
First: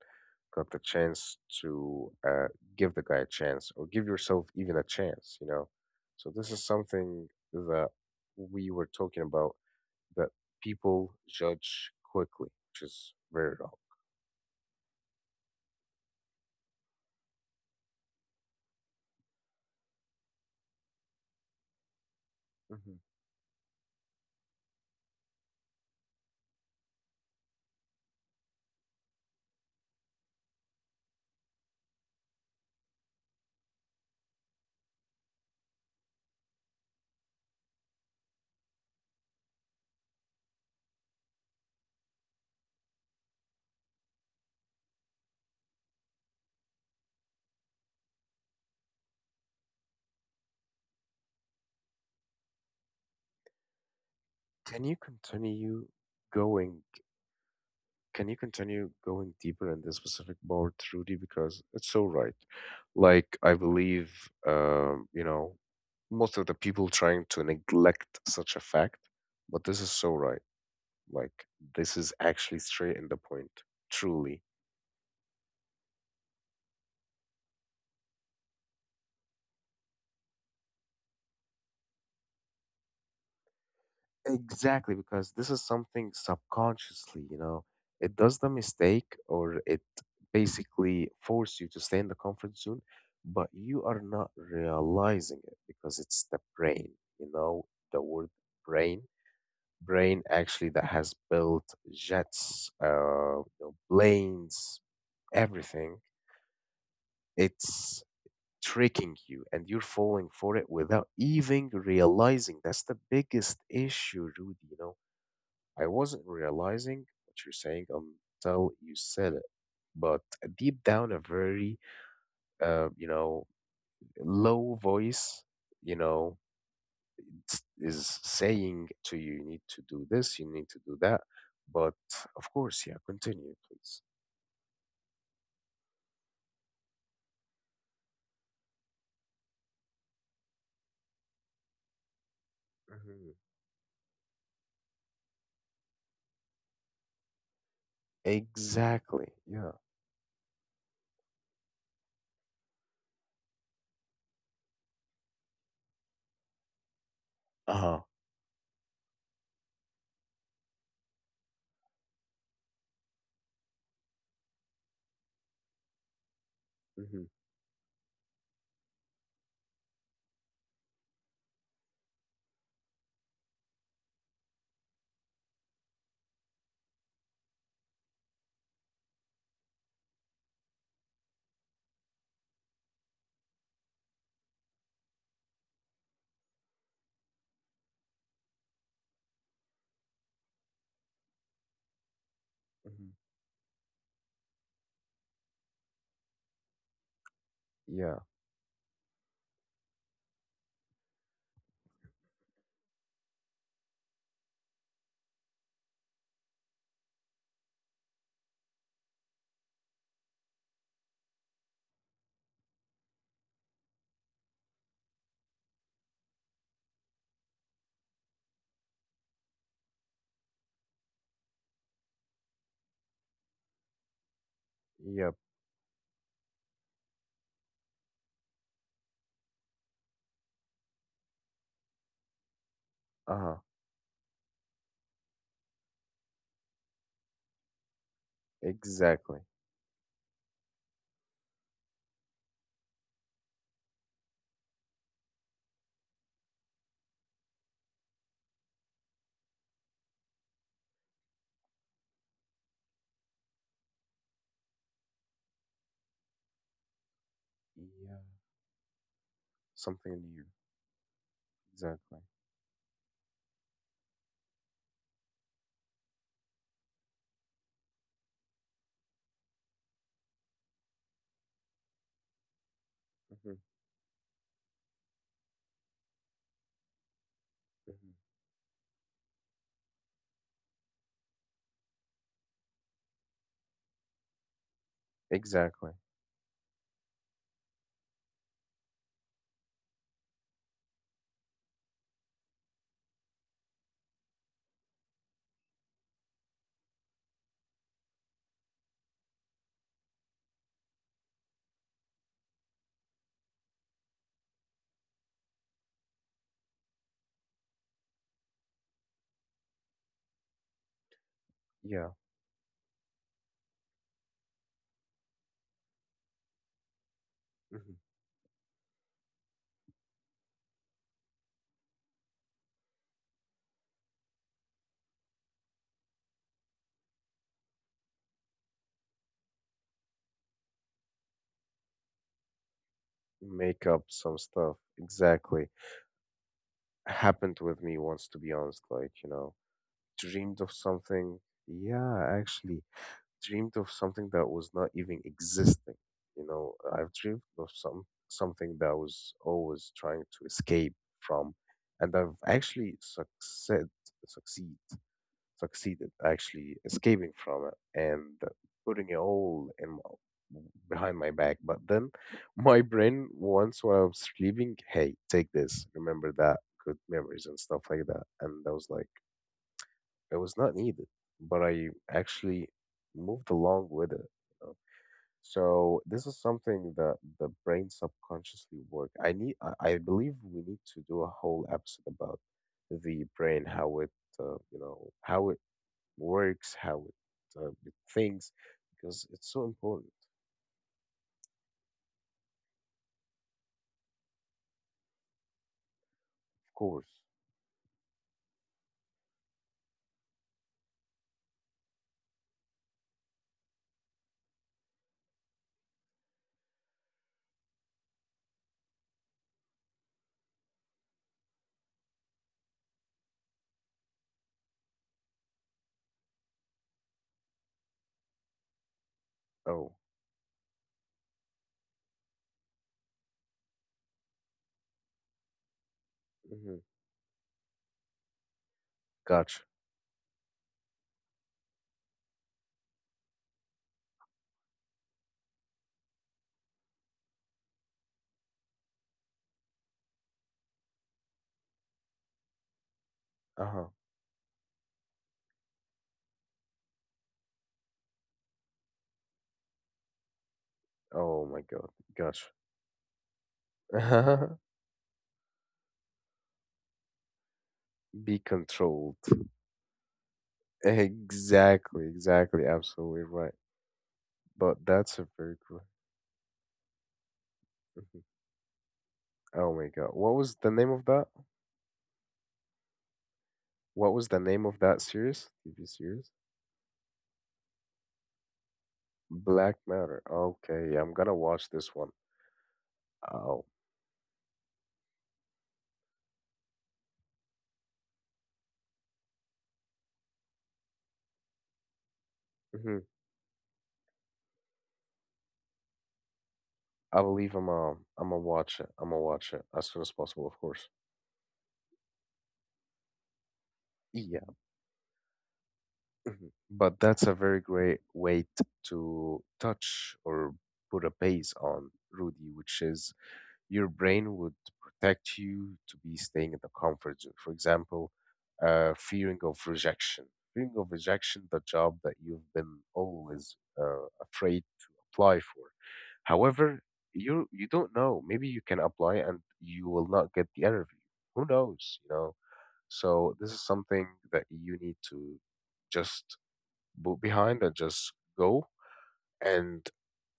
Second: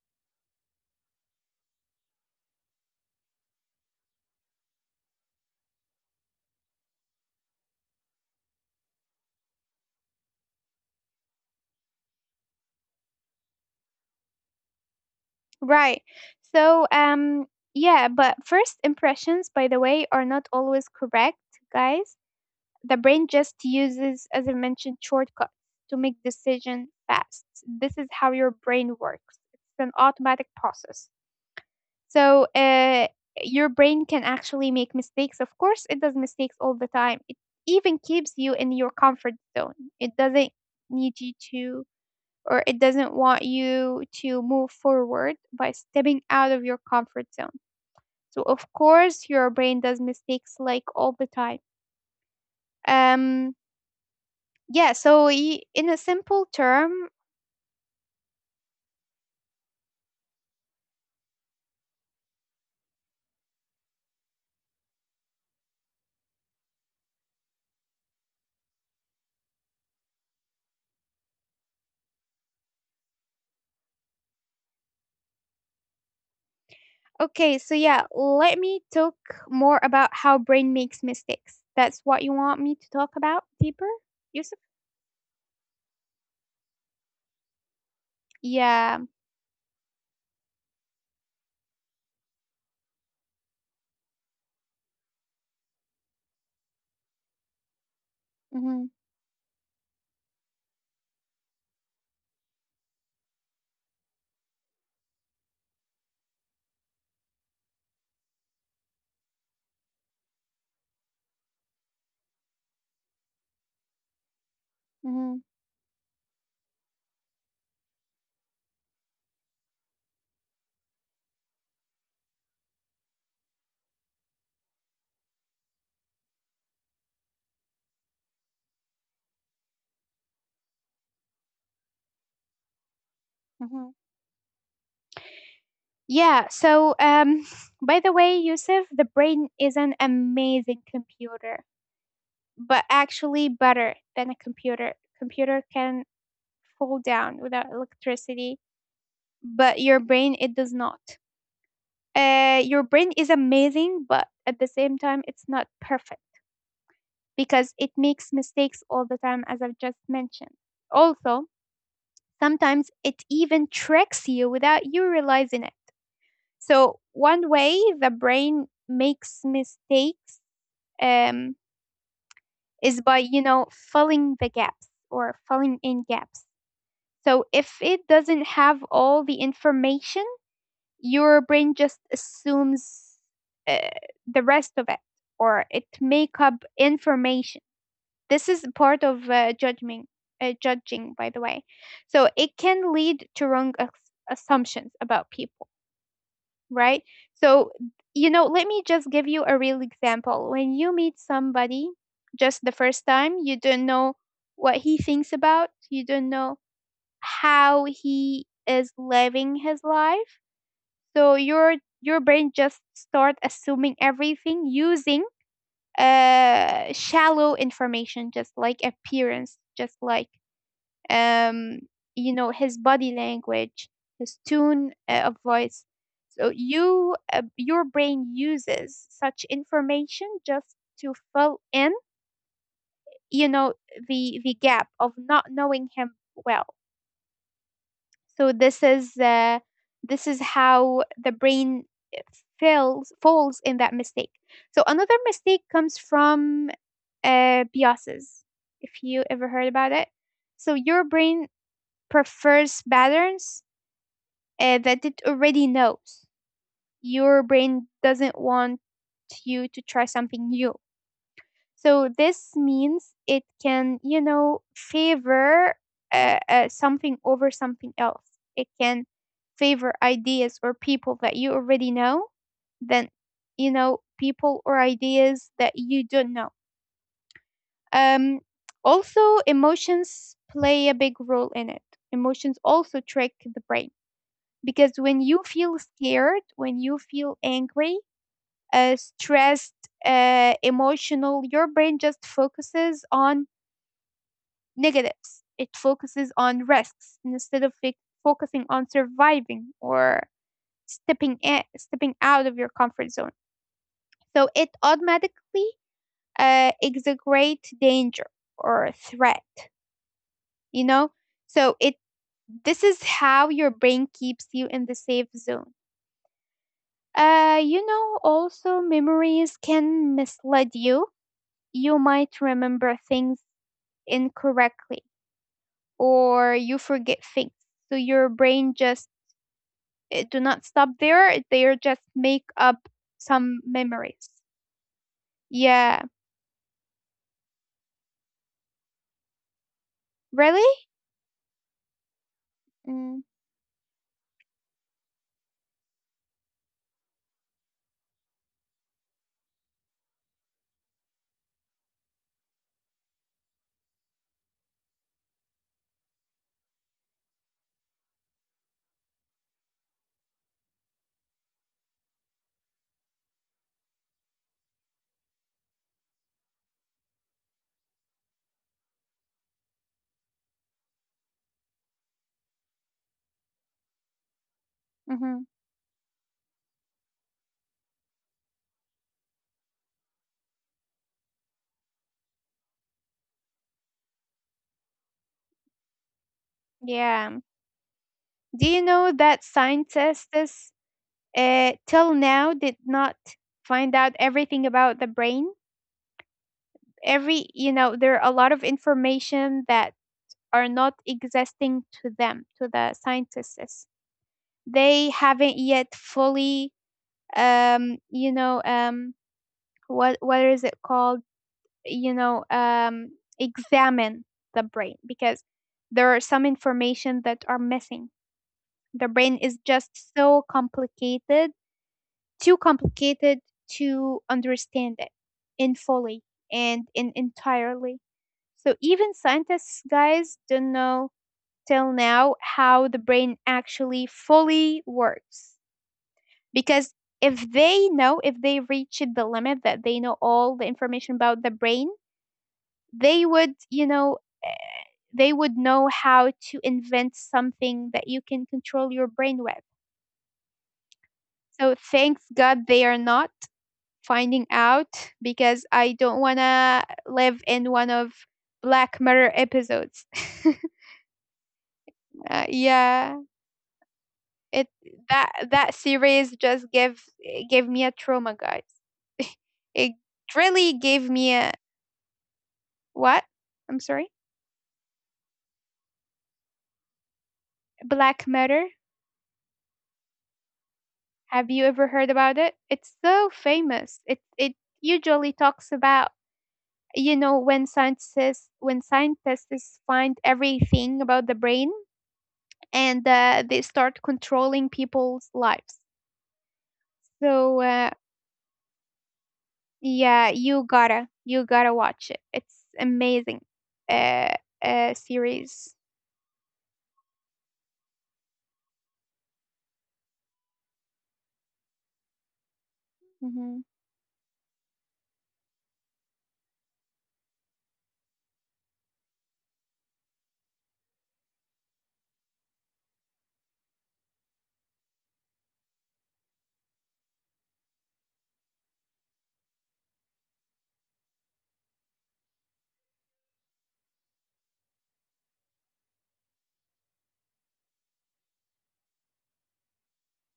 Speaker 1: got the chance to give the guy a chance or give yourself even a chance, you know. So this is something that we were talking about, that people judge quickly, which is very wrong.
Speaker 2: right. So, yeah, but first impressions by the way are not always correct, guys. The
Speaker 1: Hmm.
Speaker 2: brain just uses, as I mentioned, shortcuts to make decisions fast. This is how your brain works. It's an automatic process. So, your brain can actually make mistakes. Of course, it does mistakes all the time. It even keeps you in your comfort zone. It doesn't need you to, or it doesn't want you to move forward by stepping out of your comfort zone. So of course your brain does mistakes like all the time. Um
Speaker 1: Can
Speaker 2: Yeah,
Speaker 1: you
Speaker 2: so
Speaker 1: continue
Speaker 2: in a simple
Speaker 1: going?
Speaker 2: term,
Speaker 1: Can you continue going deeper in this specific board, Rudy? Because it's so right. Like I believe, you know, most of the people trying to neglect such a fact, but this is so right. Like, this is actually straight in the point, truly.
Speaker 2: okay, so yeah, let me talk more about how brain makes mistakes. That's what you want me to talk about deeper, Yusuf?
Speaker 1: Exactly, because this is something subconsciously, you know, it does the
Speaker 2: Yeah.
Speaker 1: mistake or it basically force you to stay in the comfort zone, but you are not realizing it because it's the brain, you know, the word
Speaker 2: Hmm.
Speaker 1: brain, brain actually that has built jets, you know, planes, everything. It's tricking you and you're falling for it without even realizing. That's the biggest issue, Rudy. You know,
Speaker 2: Hmm.
Speaker 1: I wasn't realizing what you're saying until you said it. But deep down, a very, you know, low voice, you know, is saying to you, you need to do this, you need to do that. But of course, yeah, continue,
Speaker 2: Hmm.
Speaker 1: please.
Speaker 2: Yeah, by the way, Yusuf, the brain is an amazing computer, but
Speaker 1: Hmm.
Speaker 2: actually better than a computer. Computer can fall down without electricity,
Speaker 1: Exactly.
Speaker 2: but
Speaker 1: Yeah.
Speaker 2: your brain it does not. Your brain is amazing, but at the same time, it's not perfect because
Speaker 1: Uh
Speaker 2: it
Speaker 1: huh.
Speaker 2: makes mistakes all the time, as I've just mentioned. Also, sometimes it even tricks you without you realizing it. So,
Speaker 1: Hmm.
Speaker 2: one way the brain makes mistakes um, is by, you know, filling the gaps or filling in gaps. So, if it doesn't have all the information, your brain just assumes uh, the rest of it, or it make up information. This is part of judging by the way, so it can
Speaker 1: Hmm.
Speaker 2: lead to wrong assumptions about people, right? So,
Speaker 1: Yeah.
Speaker 2: you know, let me just give you a real example. When you meet somebody just the first time, you don't know what he thinks about, you don't know how he is living his life. So your brain just start assuming everything using shallow information, just like appearance, just like um you know, his body language, his tone of
Speaker 1: Yep.
Speaker 2: voice. So your brain uses such information just to fill in,
Speaker 1: Uh
Speaker 2: you
Speaker 1: huh.
Speaker 2: know, the gap of not knowing him well. So this is
Speaker 1: Exactly.
Speaker 2: how the brain eh, fails falls in that mistake. So another mistake comes from biases. If you ever heard about it, so your brain prefers patterns that it already knows. Your brain
Speaker 1: Yeah.
Speaker 2: doesn't want you to try
Speaker 1: Something new.
Speaker 2: something new. So
Speaker 1: Exactly.
Speaker 2: this means it can, you know, favor something over something else. It can favor ideas or people that you already know than,
Speaker 1: Hmm.
Speaker 2: you know, people or ideas that you don't know.
Speaker 1: Hmm.
Speaker 2: Um, Also, emotions play a big role in it. Emotions also trick the brain, because when you feel
Speaker 1: Exactly.
Speaker 2: scared, when you feel angry, stressed, emotional, your brain just focuses on negatives. It focuses on risks instead of focusing on surviving or stepping out of your comfort zone. So it automatically exaggerate danger or threat. You know, so it,
Speaker 1: Yeah.
Speaker 2: this is how your brain keeps you in the safe zone. You
Speaker 1: Hmm.
Speaker 2: know, also memories can mislead you. You might remember things incorrectly or you forget things. So your brain just, uh, do not stop there. They are just make up some
Speaker 1: Make up
Speaker 2: memories.
Speaker 1: some stuff. Exactly.
Speaker 2: Yeah.
Speaker 1: Happened with me once, to be honest. Like, you know, dreamed of
Speaker 2: Really?
Speaker 1: something. Yeah, actually,
Speaker 2: Mm.
Speaker 1: dreamed of something that was not even existing. You know, I've dreamed of some something that I was always trying to escape from, and I've actually succeed succeeded actually escaping from it and putting it all in my, behind my back. But then my brain once while I was sleeping, hey, take this, remember that, good memories and stuff like that. And I was like, it was not needed, but I actually moved along with it. you know.
Speaker 2: Hmm.
Speaker 1: So this is something that the brain subconsciously work. I believe we need to do a whole episode about the brain, how it, how it works, how it,
Speaker 2: Yeah.
Speaker 1: uh, it thinks,
Speaker 2: Do you know
Speaker 1: because
Speaker 2: that
Speaker 1: it's so important,
Speaker 2: scientists till now did not find out everything about the brain?
Speaker 1: of course.
Speaker 2: Every, you know, there are a lot of information that are not existing to them, to the scientists. They haven't yet fully, um, you know, um, what is it called? you know um, Examine the brain, because there are some information that are missing. The brain is
Speaker 1: Oh,
Speaker 2: just so complicated, too complicated to understand it in fully
Speaker 1: hmm
Speaker 2: and in entirely. So even
Speaker 1: gotcha.
Speaker 2: scientists, guys, don't know till now how the brain actually fully works, because if they know, if they reached the limit that they know all the information about the brain, they would,
Speaker 1: Uh huh.
Speaker 2: you know, they would know how to invent something that you can control your brain with.
Speaker 1: Oh my
Speaker 2: So
Speaker 1: God,
Speaker 2: thanks
Speaker 1: gotcha.
Speaker 2: God they are not finding out, because I don't want to live in one of
Speaker 1: Be
Speaker 2: Black
Speaker 1: controlled.
Speaker 2: Mirror episodes.
Speaker 1: Exactly, exactly,
Speaker 2: Yeah,
Speaker 1: absolutely right.
Speaker 2: it
Speaker 1: But that's a
Speaker 2: that
Speaker 1: very
Speaker 2: that
Speaker 1: cool.
Speaker 2: series just gave me a
Speaker 1: Mhm.
Speaker 2: trauma, guys.
Speaker 1: Oh my
Speaker 2: It
Speaker 1: God, what was the
Speaker 2: really
Speaker 1: name of
Speaker 2: gave
Speaker 1: that?
Speaker 2: me a, what? I'm sorry.
Speaker 1: What was the name of that series? TV series?
Speaker 2: Black Mirror.
Speaker 1: Black Matter. Okay, yeah, I'm gonna
Speaker 2: Have you
Speaker 1: watch
Speaker 2: ever
Speaker 1: this one.
Speaker 2: heard about it? It's so
Speaker 1: Oh,
Speaker 2: famous. It usually talks about, you know, when scientists find everything about the brain and
Speaker 1: hmm
Speaker 2: they start controlling people's lives.
Speaker 1: I believe
Speaker 2: so
Speaker 1: I'm
Speaker 2: uh,
Speaker 1: um I'm gonna watch it. I'm gonna watch it as soon as
Speaker 2: yeah,
Speaker 1: possible, of
Speaker 2: you
Speaker 1: course.
Speaker 2: gotta, you gotta watch it. It's amazing, uh, series.
Speaker 1: Mhm. But that's a very great way to touch or put a base on, Rudy, which is
Speaker 2: Hmm.
Speaker 1: your brain would protect you to be staying in the comfort zone. For example, fearing of rejection. Fearing of rejection, the job that you've been always afraid to apply for. However, you don't know. Maybe you can apply and you will not get the interview. Who knows? You know. So this is something that you need to just boot behind and just go and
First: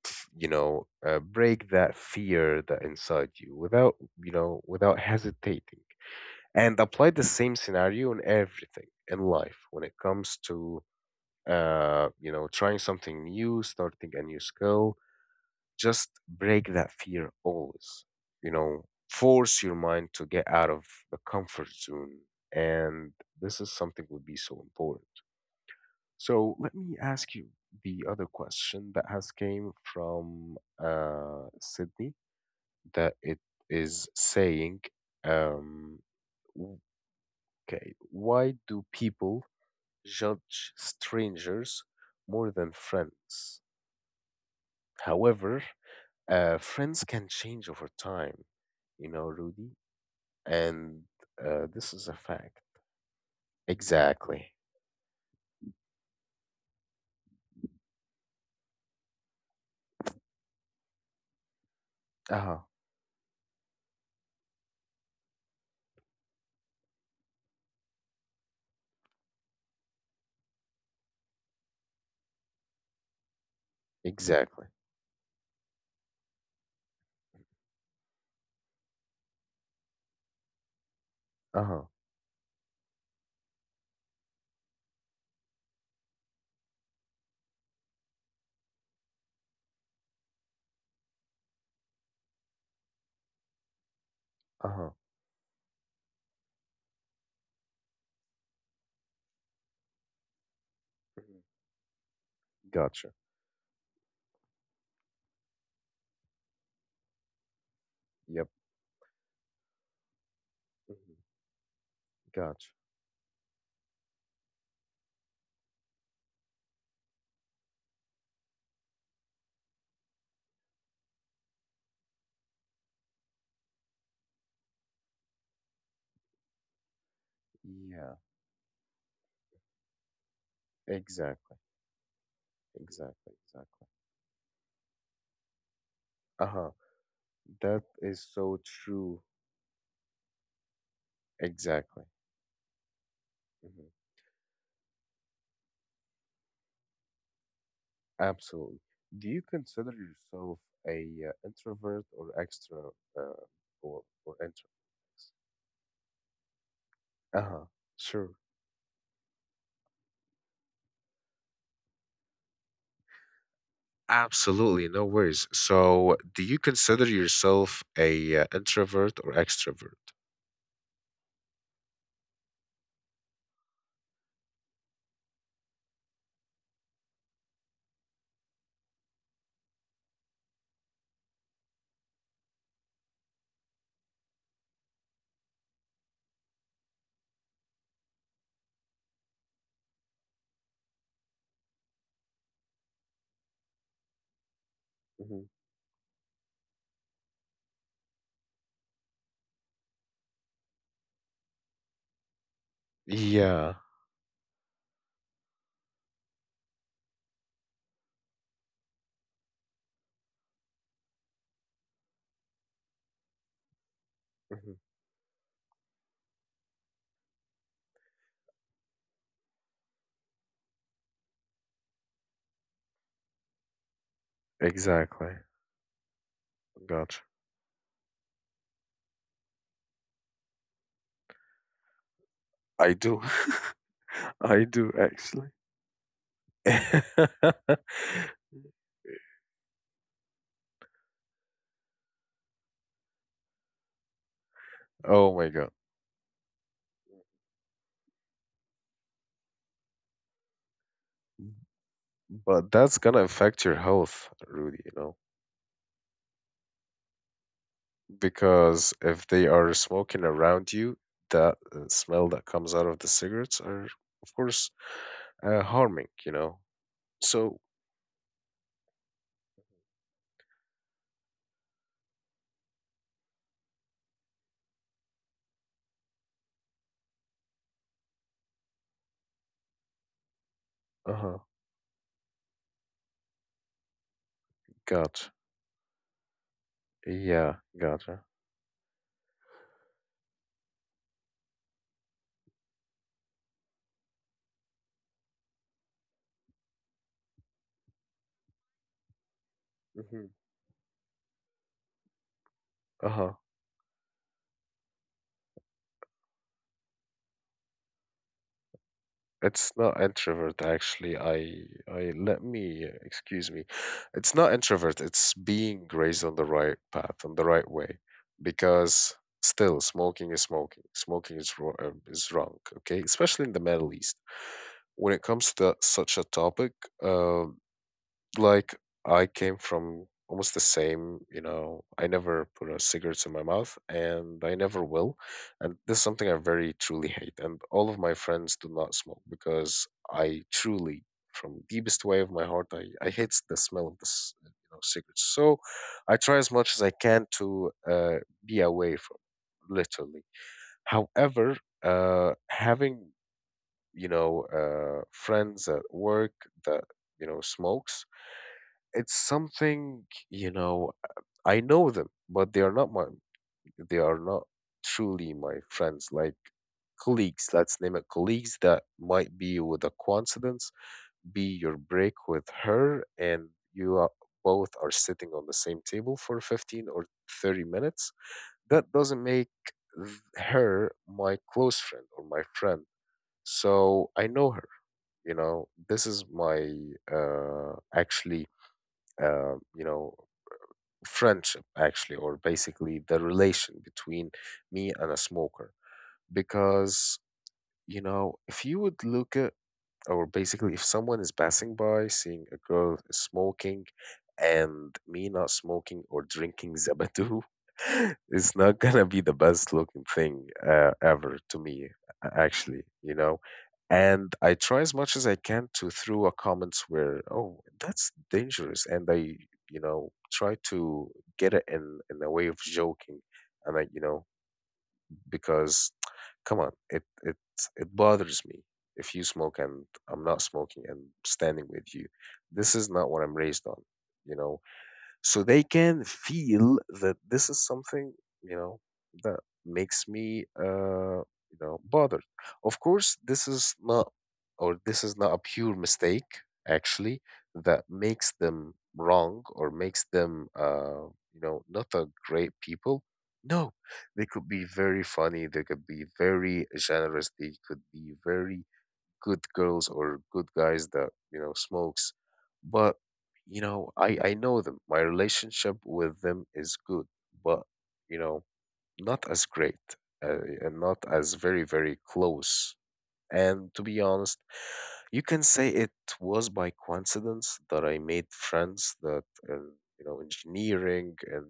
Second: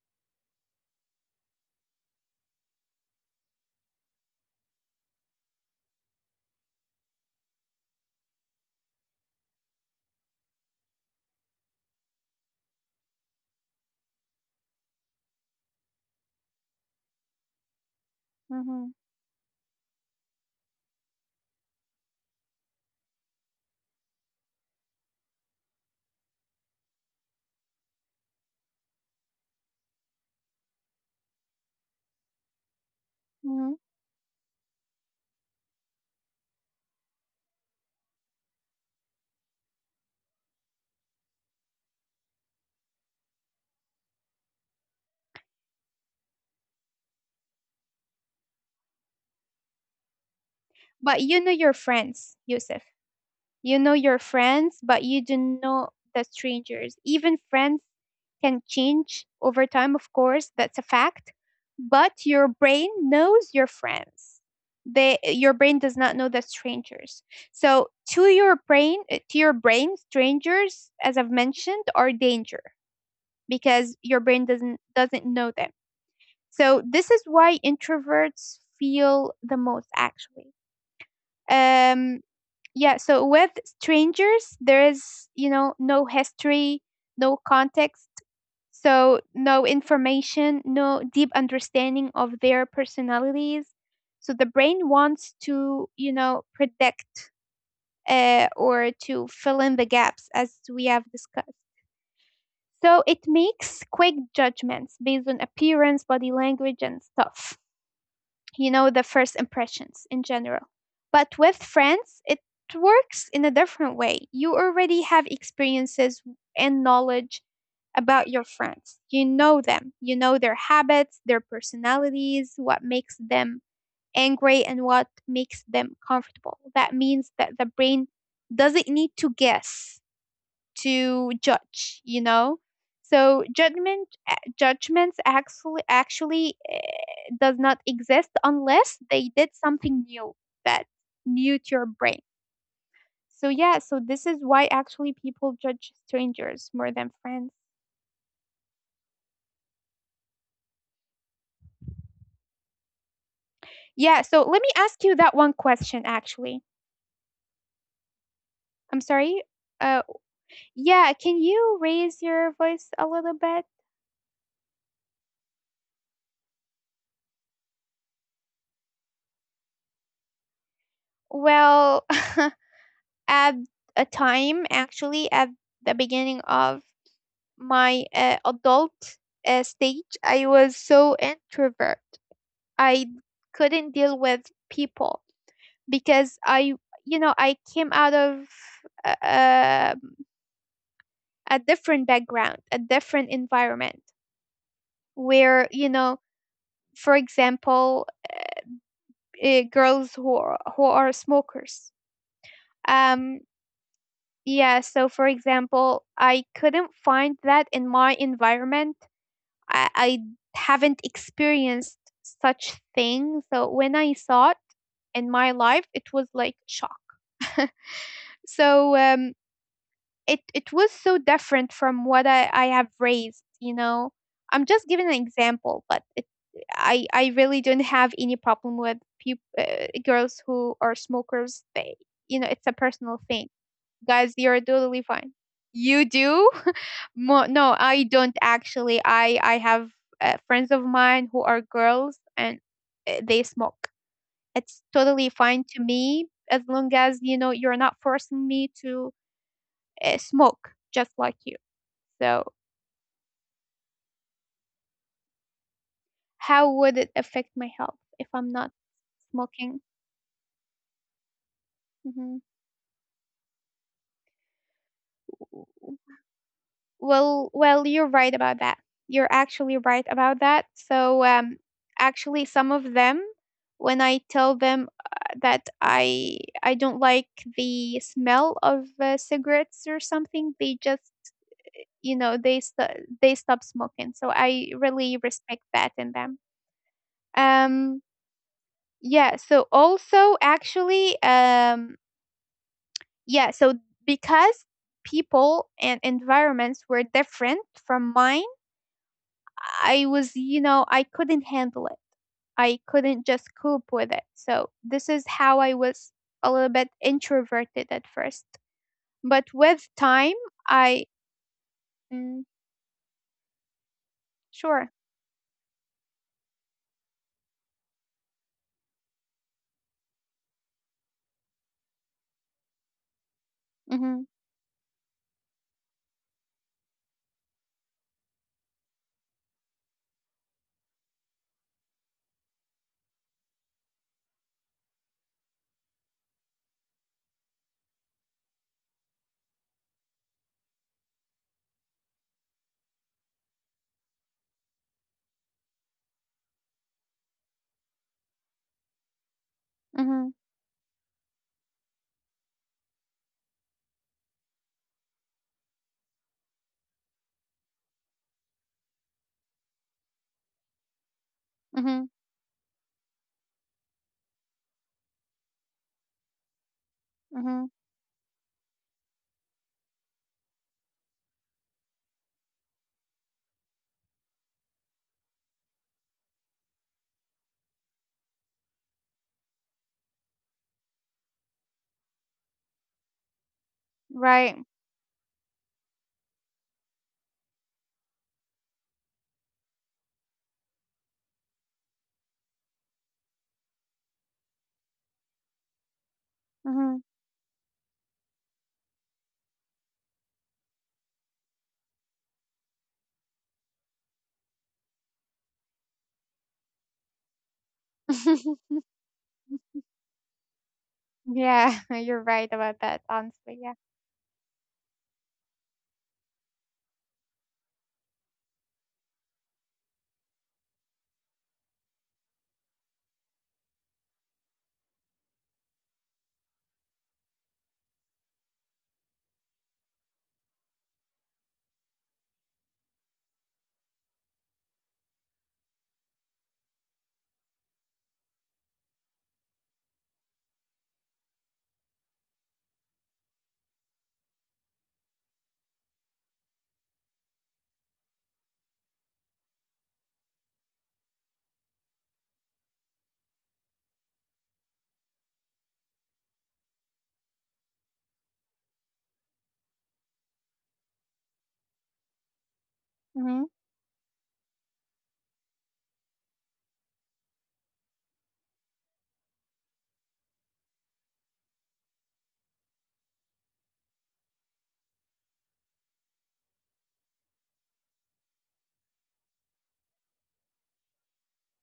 Speaker 1: break that fear that inside you without without hesitating and apply the same scenario in everything in life when it comes to trying something new, starting a new skill, just break that fear always, you know
Speaker 2: Hmm.
Speaker 1: force your mind to get out of the comfort zone, and this is something would be so important. So let me ask you the other question that has came from Sydney, that it
Speaker 2: Hmm.
Speaker 1: is saying, um, w- okay, why do people judge strangers more than friends? However, friends can change over time, you know, Rudy, and
Speaker 2: But you know your
Speaker 1: this is a
Speaker 2: friends,
Speaker 1: fact.
Speaker 2: Yusuf. You know your
Speaker 1: Exactly.
Speaker 2: friends, but you don't know the strangers. Even friends can change over time, of course, that's a fact. But your
Speaker 1: Uh-huh.
Speaker 2: brain knows your friends. They, your brain does not know the strangers. So to your brain, strangers, as I've mentioned, are danger because your brain
Speaker 1: Exactly.
Speaker 2: doesn't know them. So this is why introverts feel the most actually.
Speaker 1: Uh-huh.
Speaker 2: Um, yeah, so with strangers there is, you know, no history, no context, so no information, no deep understanding of their personalities. So the brain
Speaker 1: Uh-huh.
Speaker 2: wants to, you know, predict or to fill in the gaps as we have
Speaker 1: Mhm.
Speaker 2: discussed. So
Speaker 1: Gotcha.
Speaker 2: it makes quick judgments based on appearance, body language, and stuff,
Speaker 1: Yep.
Speaker 2: you know, the first impressions in general.
Speaker 1: Mhm.
Speaker 2: But with friends, it
Speaker 1: Gotcha.
Speaker 2: works in a different way. You already have experiences and knowledge about your friends. You know them, you know their habits, their personalities, what makes them angry, and what makes them comfortable. That means that the brain
Speaker 1: Yeah,
Speaker 2: doesn't need to guess, to
Speaker 1: exactly,
Speaker 2: judge, you know.
Speaker 1: exactly,
Speaker 2: So
Speaker 1: exactly.
Speaker 2: judgments actually
Speaker 1: Uh-huh.
Speaker 2: does not
Speaker 1: That
Speaker 2: exist
Speaker 1: is so
Speaker 2: unless they
Speaker 1: true.
Speaker 2: did something new, that new to your
Speaker 1: Exactly.
Speaker 2: brain. So yeah,
Speaker 1: Hmm.
Speaker 2: so this is why actually people judge strangers more than friends.
Speaker 1: Absolutely. Do you consider yourself a introvert or extra uh,
Speaker 2: Yeah, so
Speaker 1: or
Speaker 2: let me
Speaker 1: introvert?
Speaker 2: ask you that one question actually.
Speaker 1: Uh-huh. Sure.
Speaker 2: I'm sorry, uh yeah, can you raise your voice a little bit?
Speaker 1: Absolutely, no worries. So, do you consider yourself a introvert or extrovert?
Speaker 2: Well, at a time actually, at the beginning of my adult stage, I was so introvert. I couldn't deal with people because I, you know, I came out of uh, a different background, a different environment
Speaker 1: Hmm.
Speaker 2: where, you know, for example, who are smokers. Um,
Speaker 1: Yeah,
Speaker 2: yeah, so for example, I couldn't find that in my environment. I haven't experienced such thing. So when I saw it
Speaker 1: hmm.
Speaker 2: in my life, it was like shock. So, it it was so different from what I have raised. You know, I'm just giving an
Speaker 1: Exactly.
Speaker 2: example, but it, I
Speaker 1: Gotcha.
Speaker 2: really don't have any problem with peop girls who are smokers. They, you know, it's a
Speaker 1: I
Speaker 2: personal
Speaker 1: do.
Speaker 2: thing, guys, you're
Speaker 1: I
Speaker 2: totally
Speaker 1: do
Speaker 2: fine.
Speaker 1: actually.
Speaker 2: You do? No, I don't actually. I have friends of mine who are girls and they smoke. It's totally
Speaker 1: Oh
Speaker 2: fine
Speaker 1: my
Speaker 2: to
Speaker 1: God.
Speaker 2: me as long as, you know, you're not forcing me to smoke just like you. So
Speaker 1: But that's gonna affect your health, Rudy, you know,
Speaker 2: how would it affect my health if I'm not
Speaker 1: because if they
Speaker 2: smoking?
Speaker 1: are smoking around you, that
Speaker 2: Hmm.
Speaker 1: smell that comes out of the cigarettes are, of course, harming, you know.
Speaker 2: Well,
Speaker 1: So,
Speaker 2: well, you're right about that. You're actually right about that. So, actually, some of them, when I tell them that I don't like the smell of cigarettes or something, they just,
Speaker 1: uh-huh,
Speaker 2: you know, they they stop smoking. So I really
Speaker 1: got,
Speaker 2: respect that in them.
Speaker 1: yeah,
Speaker 2: Um,
Speaker 1: gotcha.
Speaker 2: yeah. So also, actually, yeah. So because people and environments were different from mine, I was,
Speaker 1: Mm-hmm.
Speaker 2: you know, I couldn't handle it. I
Speaker 1: Uh
Speaker 2: couldn't
Speaker 1: huh.
Speaker 2: just cope with it. So this is how I was a little bit introverted at first. But
Speaker 1: It's
Speaker 2: with
Speaker 1: not
Speaker 2: time,
Speaker 1: introvert
Speaker 2: I,
Speaker 1: actually. I
Speaker 2: mm,
Speaker 1: let me excuse me. It's not
Speaker 2: sure.
Speaker 1: introvert. It's being raised on the right path, on the right way, because still smoking is smoking. Smoking is wrong, is wrong. Okay, especially in the Middle
Speaker 2: Mhm.
Speaker 1: East. When it comes to that, such a topic, uh, like, I came from almost the same, you know, I never put a cigarette in my mouth and I never will. And this is something I very truly hate. And all of my friends do not smoke because I truly, from deepest way of my heart, I hate the smell of this, you know, cigarettes. So I try as much as I can to be away from it, literally.
Speaker 2: Mhm.
Speaker 1: However, having, you know, friends at work that, you know, smokes, it's something, you know, I know
Speaker 2: Mhm.
Speaker 1: them, but they are not my they are not truly my friends, like colleagues,
Speaker 2: Mhm.
Speaker 1: let's name it, colleagues that might be with a coincidence, be your break with her, and you are, both are sitting on the same table for 15 or 30 minutes. That doesn't make her my close friend or my friend. So I
Speaker 2: Right.
Speaker 1: know her, you know, this is my actually you know friendship, actually, or basically the relation between me and a smoker,
Speaker 2: Mhm.
Speaker 1: because you know if you would look at, or basically if someone is passing by seeing a girl smoking and me not smoking or drinking zabadoo, it's not gonna be the best looking thing ever to
Speaker 2: Yeah,
Speaker 1: me.
Speaker 2: you're right
Speaker 1: A
Speaker 2: about
Speaker 1: actually
Speaker 2: that,
Speaker 1: you know,
Speaker 2: honestly. Yeah.
Speaker 1: and I try as much as I can to throw a comments where oh that's dangerous, and I try to get it in a way of joking, and I, because, come on, it bothers me if you smoke and I'm not smoking and standing with you. This is not what I'm raised on, you know, so they can feel that this is something, you know, that makes me bothered. Of course this is not, or this is not a pure mistake actually, that makes them wrong, or makes them not a great people. No, they could be very funny, they could be very generous, they could be very good girls or good guys that you know smokes, but
Speaker 2: Mhm.
Speaker 1: you know I know them, my relationship with them is good, but you know, not as great, and not as very very close. And to be honest, you can say it was by coincidence that I made friends that in, you know, engineering, and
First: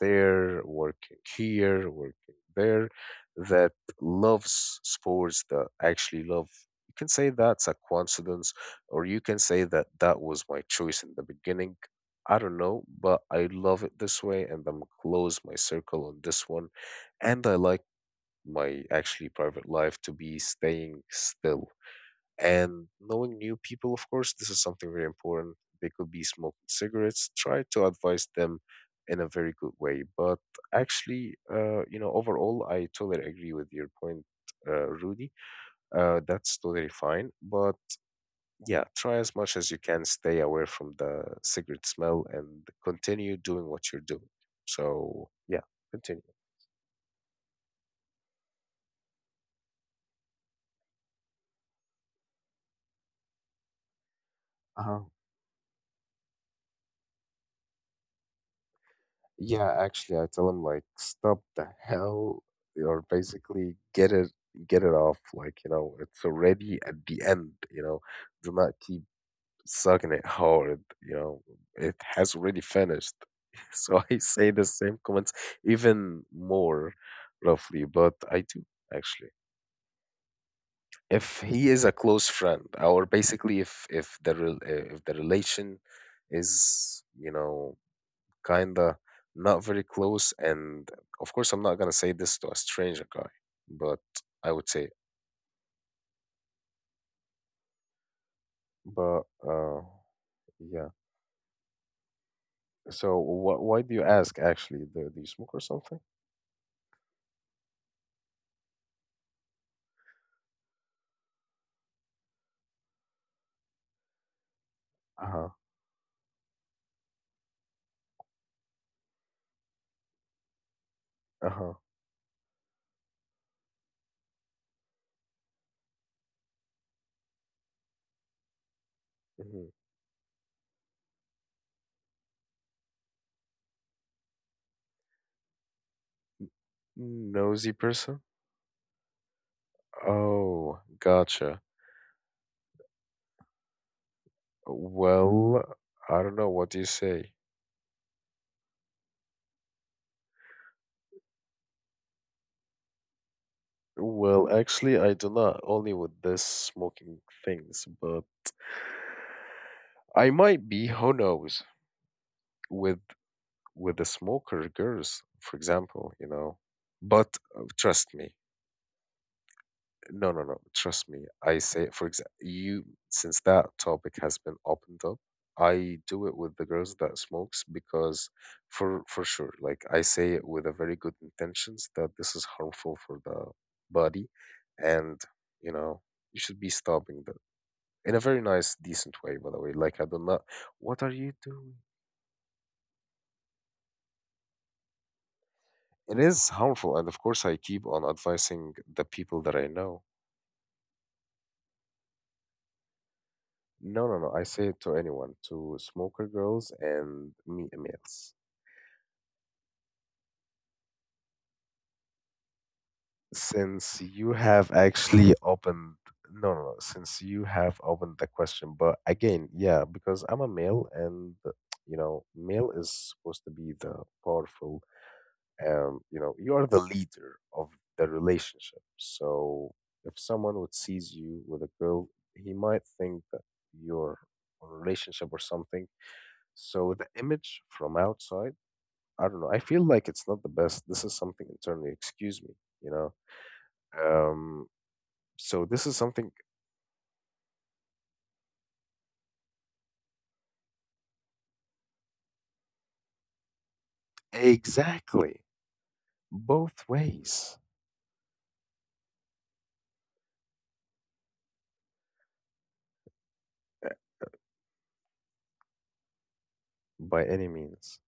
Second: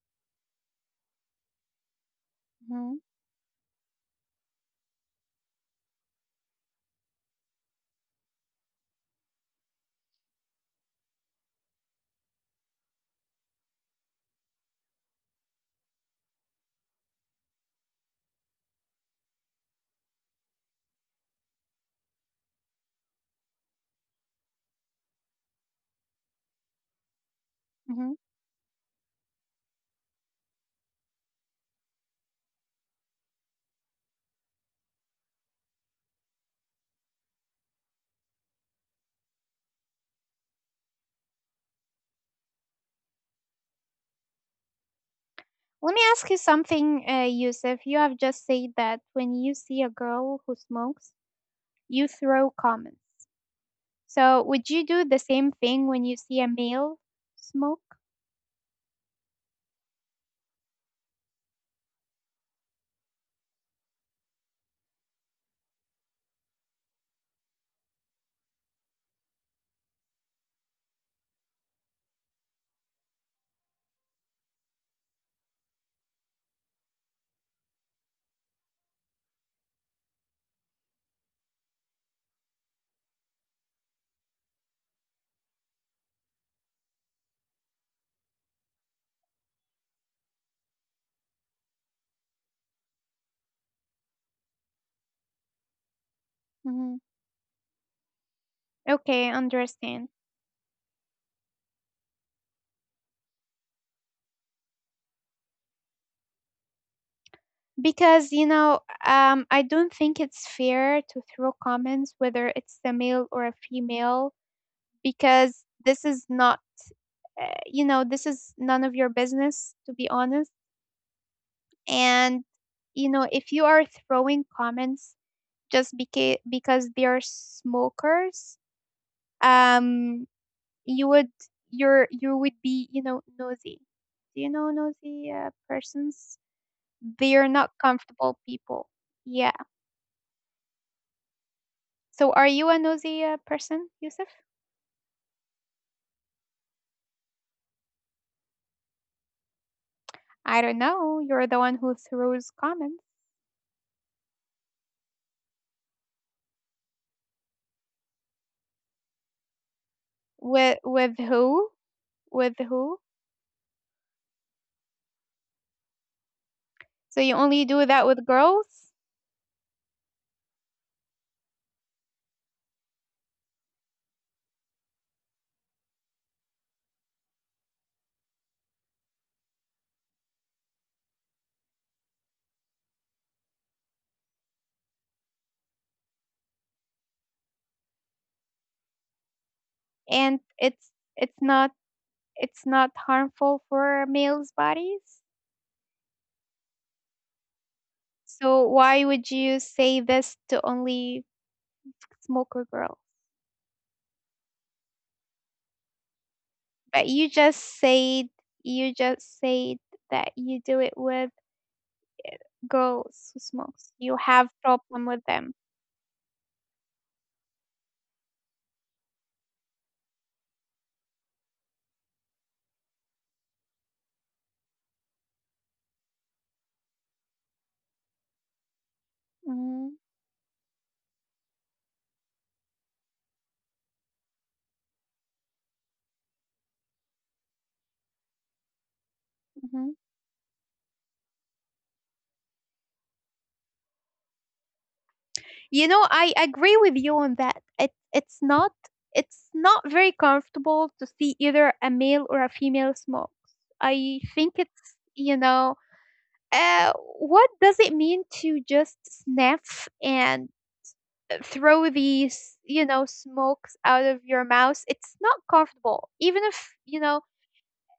Speaker 1: there working here, working there,
Speaker 2: Mhm.
Speaker 1: that loves sports, that actually love, you can say that's a coincidence, or you can say that that was my choice in the beginning. I don't know, but I love it this way, and I'm close my circle on this one, and I like my actually private life to be staying still, and knowing new people, of course, this is something very important. They could be smoking cigarettes, try to
Speaker 2: Mhm.
Speaker 1: advise them in a very good way, but actually overall I totally agree with your point, Rudy. That's totally fine, but yeah, try as much as you can, stay away from the cigarette smell and continue doing what you're doing. So yeah,
Speaker 2: Let me
Speaker 1: continue.
Speaker 2: ask you something, Yusuf. You have just said that when you see a girl who smokes, you throw comments. So, would
Speaker 1: Uh
Speaker 2: you
Speaker 1: huh.
Speaker 2: do the same thing when you see a male smoke?
Speaker 1: Yeah, actually, I tell him like, stop the hell, or basically get it off. Like, you know, it's already at the end. You know, do not keep sucking it hard. You know, it has already finished. So I say the same comments, even more roughly, but I do actually. If he is a close friend, or basically if the if the relation is, you know, kinda not very close. And of course, I'm not gonna say this to a stranger guy, but I would say,
Speaker 2: Hmm.
Speaker 1: but
Speaker 2: Okay, understand.
Speaker 1: yeah. So wh why do you ask actually? Do you smoke or something?
Speaker 2: Because, you know, I don't think it's fair to throw comments whether it's a male or a female,
Speaker 1: Uh-huh.
Speaker 2: because this is not, you know, this is none of your business, to be honest.
Speaker 1: Uh-huh.
Speaker 2: And, you know, if you are throwing comments just because they are smokers,
Speaker 1: Hmm.
Speaker 2: um, you would, you would be, you know, nosy. Do you know nosy persons? They are
Speaker 1: Nosy
Speaker 2: not
Speaker 1: person?
Speaker 2: comfortable people, yeah.
Speaker 1: Oh, gotcha.
Speaker 2: So are you a nosy person, Yusuf?
Speaker 1: Well, I don't know. What do you say?
Speaker 2: I don't know, you're the one who throws comments.
Speaker 1: Well, actually, I do not, only with this smoking things, but I might
Speaker 2: with
Speaker 1: be, who
Speaker 2: with
Speaker 1: knows,
Speaker 2: who with
Speaker 1: with
Speaker 2: who?
Speaker 1: with the smoker girls, for example, you know.
Speaker 2: So
Speaker 1: But
Speaker 2: you only do
Speaker 1: trust
Speaker 2: that with
Speaker 1: me,
Speaker 2: girls?
Speaker 1: no, no, no, trust me. I say, for example, you, since that topic has been opened up, I do it with the girls that smokes because, for sure, like I say it with a very good intentions that this is harmful for the body, and you know you should be stopping that in a very nice, decent way. By the way, like I do
Speaker 2: And
Speaker 1: not. What are you
Speaker 2: it's not
Speaker 1: doing?
Speaker 2: it's not harmful for males bodies?
Speaker 1: It is harmful, and of course, I keep on advising
Speaker 2: So
Speaker 1: the
Speaker 2: why
Speaker 1: people
Speaker 2: would
Speaker 1: that I
Speaker 2: you
Speaker 1: know.
Speaker 2: say this to only smoker girls?
Speaker 1: No, no, no. I say it to anyone, to smoker girls
Speaker 2: But
Speaker 1: and
Speaker 2: you
Speaker 1: me
Speaker 2: just
Speaker 1: males.
Speaker 2: said you just said that you do it with girls who
Speaker 1: Since
Speaker 2: smokes.
Speaker 1: you
Speaker 2: You have
Speaker 1: have
Speaker 2: problem
Speaker 1: actually
Speaker 2: with them.
Speaker 1: opened, no, no, no. Since you have opened the question, but again, yeah, because I'm a male, and you know, male is supposed to be the powerful you know you are the leader of the relationship, so
Speaker 2: Hmm.
Speaker 1: if someone would sees you with a girl, he might think that you're on a relationship or something, so the image from outside, I don't know, I feel
Speaker 2: Hmm.
Speaker 1: like it's not the best. This is something internally, excuse me, you know, um, so this is
Speaker 2: You know,
Speaker 1: something.
Speaker 2: I agree with you on that. It's not, it's not very comfortable to see either a male or a female smoke. I think it's
Speaker 1: Exactly,
Speaker 2: you know
Speaker 1: both
Speaker 2: uh,
Speaker 1: ways.
Speaker 2: what does it mean to just sniff and throw these smokes
Speaker 1: uh,
Speaker 2: out of your mouth? It's not comfortable even if
Speaker 1: by any means,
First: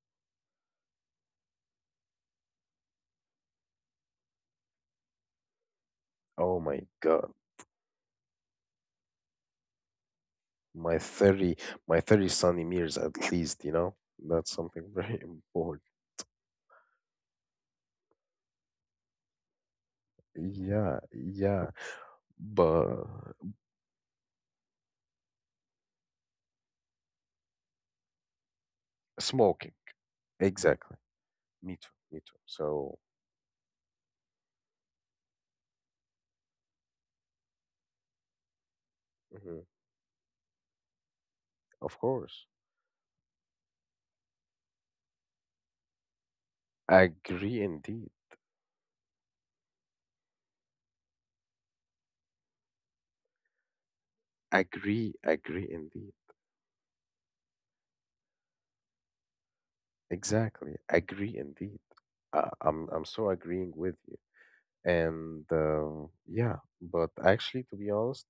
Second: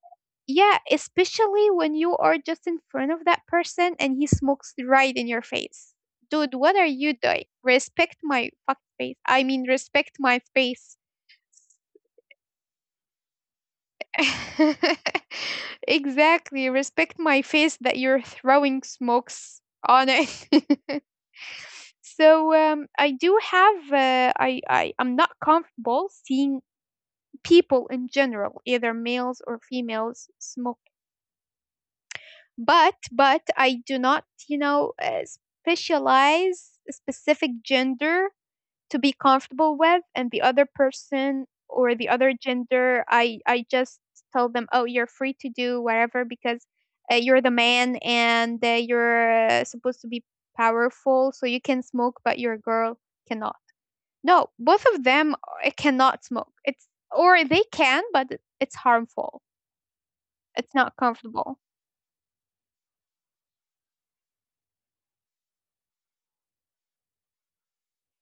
Speaker 2: Yeah, especially when you are just in front of that person and he smokes right in your face. Dude,
Speaker 1: oh
Speaker 2: what
Speaker 1: my
Speaker 2: are you
Speaker 1: God,
Speaker 2: doing? Respect my fuck face. I mean, respect my face.
Speaker 1: my 30 my 30 sunny years at least, you know, that's something very important.
Speaker 2: Exactly. Respect my face that you're throwing smokes on it.
Speaker 1: Yeah, yeah,
Speaker 2: So
Speaker 1: but
Speaker 2: I do have. I'm not comfortable seeing people in general, either males or
Speaker 1: smoking
Speaker 2: females, smoke,
Speaker 1: exactly, me too, me too,
Speaker 2: but
Speaker 1: so
Speaker 2: I do not, you know, specialize a specific gender to be
Speaker 1: mhm,
Speaker 2: comfortable with, and the other person or
Speaker 1: of
Speaker 2: the other
Speaker 1: course,
Speaker 2: gender, I just tell them, oh, you're free to do whatever because you're the
Speaker 1: agree
Speaker 2: man
Speaker 1: indeed,
Speaker 2: and you're supposed to be powerful, so you can smoke, but your girl cannot. No, both of them
Speaker 1: agree indeed,
Speaker 2: cannot smoke. It's, or they can, but it's harmful.
Speaker 1: exactly,
Speaker 2: It's not
Speaker 1: agree
Speaker 2: comfortable.
Speaker 1: indeed. I'm I'm so agreeing with you, and yeah, but actually, to be honest,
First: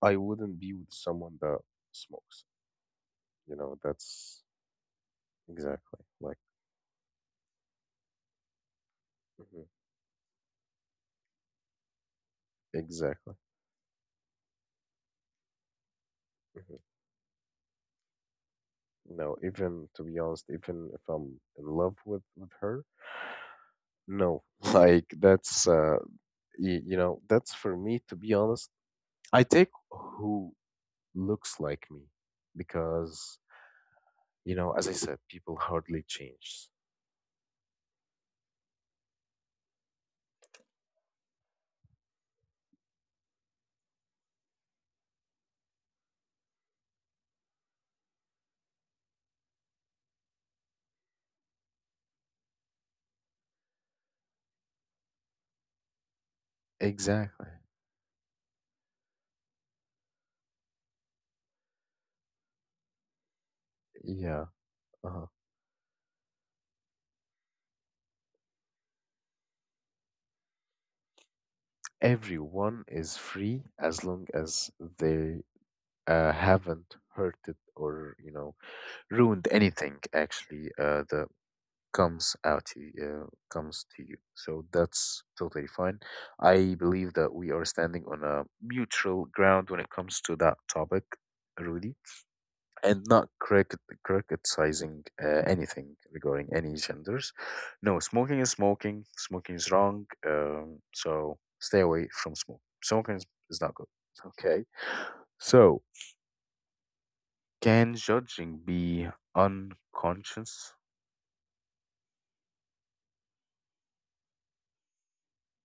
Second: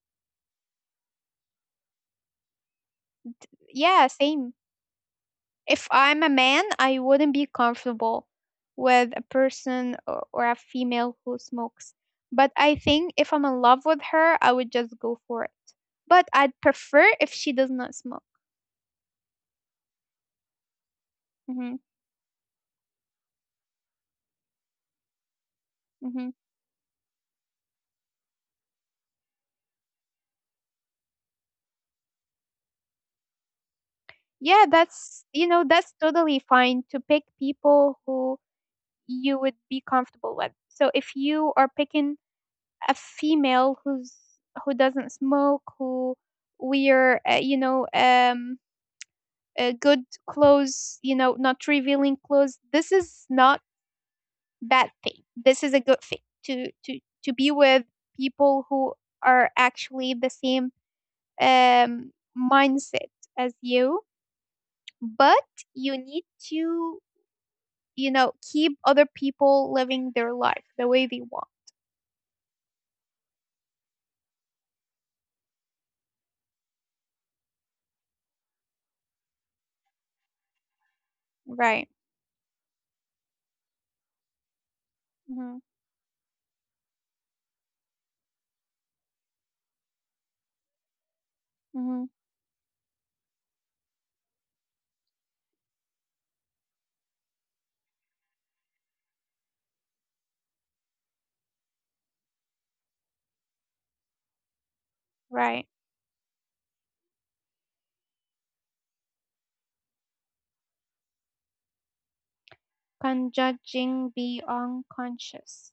Speaker 1: I wouldn't be with someone that smokes, you know,
Speaker 2: Yeah,
Speaker 1: that's
Speaker 2: same. If
Speaker 1: exactly
Speaker 2: I'm a
Speaker 1: like
Speaker 2: man, I wouldn't be comfortable with a
Speaker 1: mm-hmm.
Speaker 2: person or a female who smokes. But I think if
Speaker 1: Exactly.
Speaker 2: I'm in love with her, I would just go for it. But I'd
Speaker 1: Mhm.
Speaker 2: prefer if she does not smoke.
Speaker 1: No, even to be honest, even if I'm in
Speaker 2: Hmm
Speaker 1: love with her, no, like that's
Speaker 2: hmm
Speaker 1: you know, that's for me to be honest. I take who looks like me because you
Speaker 2: Yeah,
Speaker 1: know, as I said,
Speaker 2: that's, you
Speaker 1: people
Speaker 2: know, that's
Speaker 1: hardly
Speaker 2: totally
Speaker 1: change.
Speaker 2: fine to pick people who you would be comfortable with. So if you are picking a female who's who doesn't smoke, who we're, good clothes, you know, not revealing clothes. This is not bad thing. This is a good thing to be
Speaker 1: Exactly.
Speaker 2: with people who are actually the same um, mindset as you.
Speaker 1: Yeah, uh
Speaker 2: But you need to, you know, keep other people living their life the way they want.
Speaker 1: Everyone is free as long as they haven't hurted or, you know, ruined anything actually. The
Speaker 2: Right.
Speaker 1: comes out to you, comes to you. So that's
Speaker 2: Mm-hmm.
Speaker 1: totally fine. I believe that we are standing on a neutral ground when it comes to that topic, Rudy,
Speaker 2: Mm-hmm.
Speaker 1: and not critic- criticizing anything regarding any genders. No, smoking is smoking. Smoking is wrong. So stay away from smoke. Smoking is not good. Okay.
Speaker 2: Right.
Speaker 1: So can judging be unconscious?
Speaker 2: Can judging be unconscious?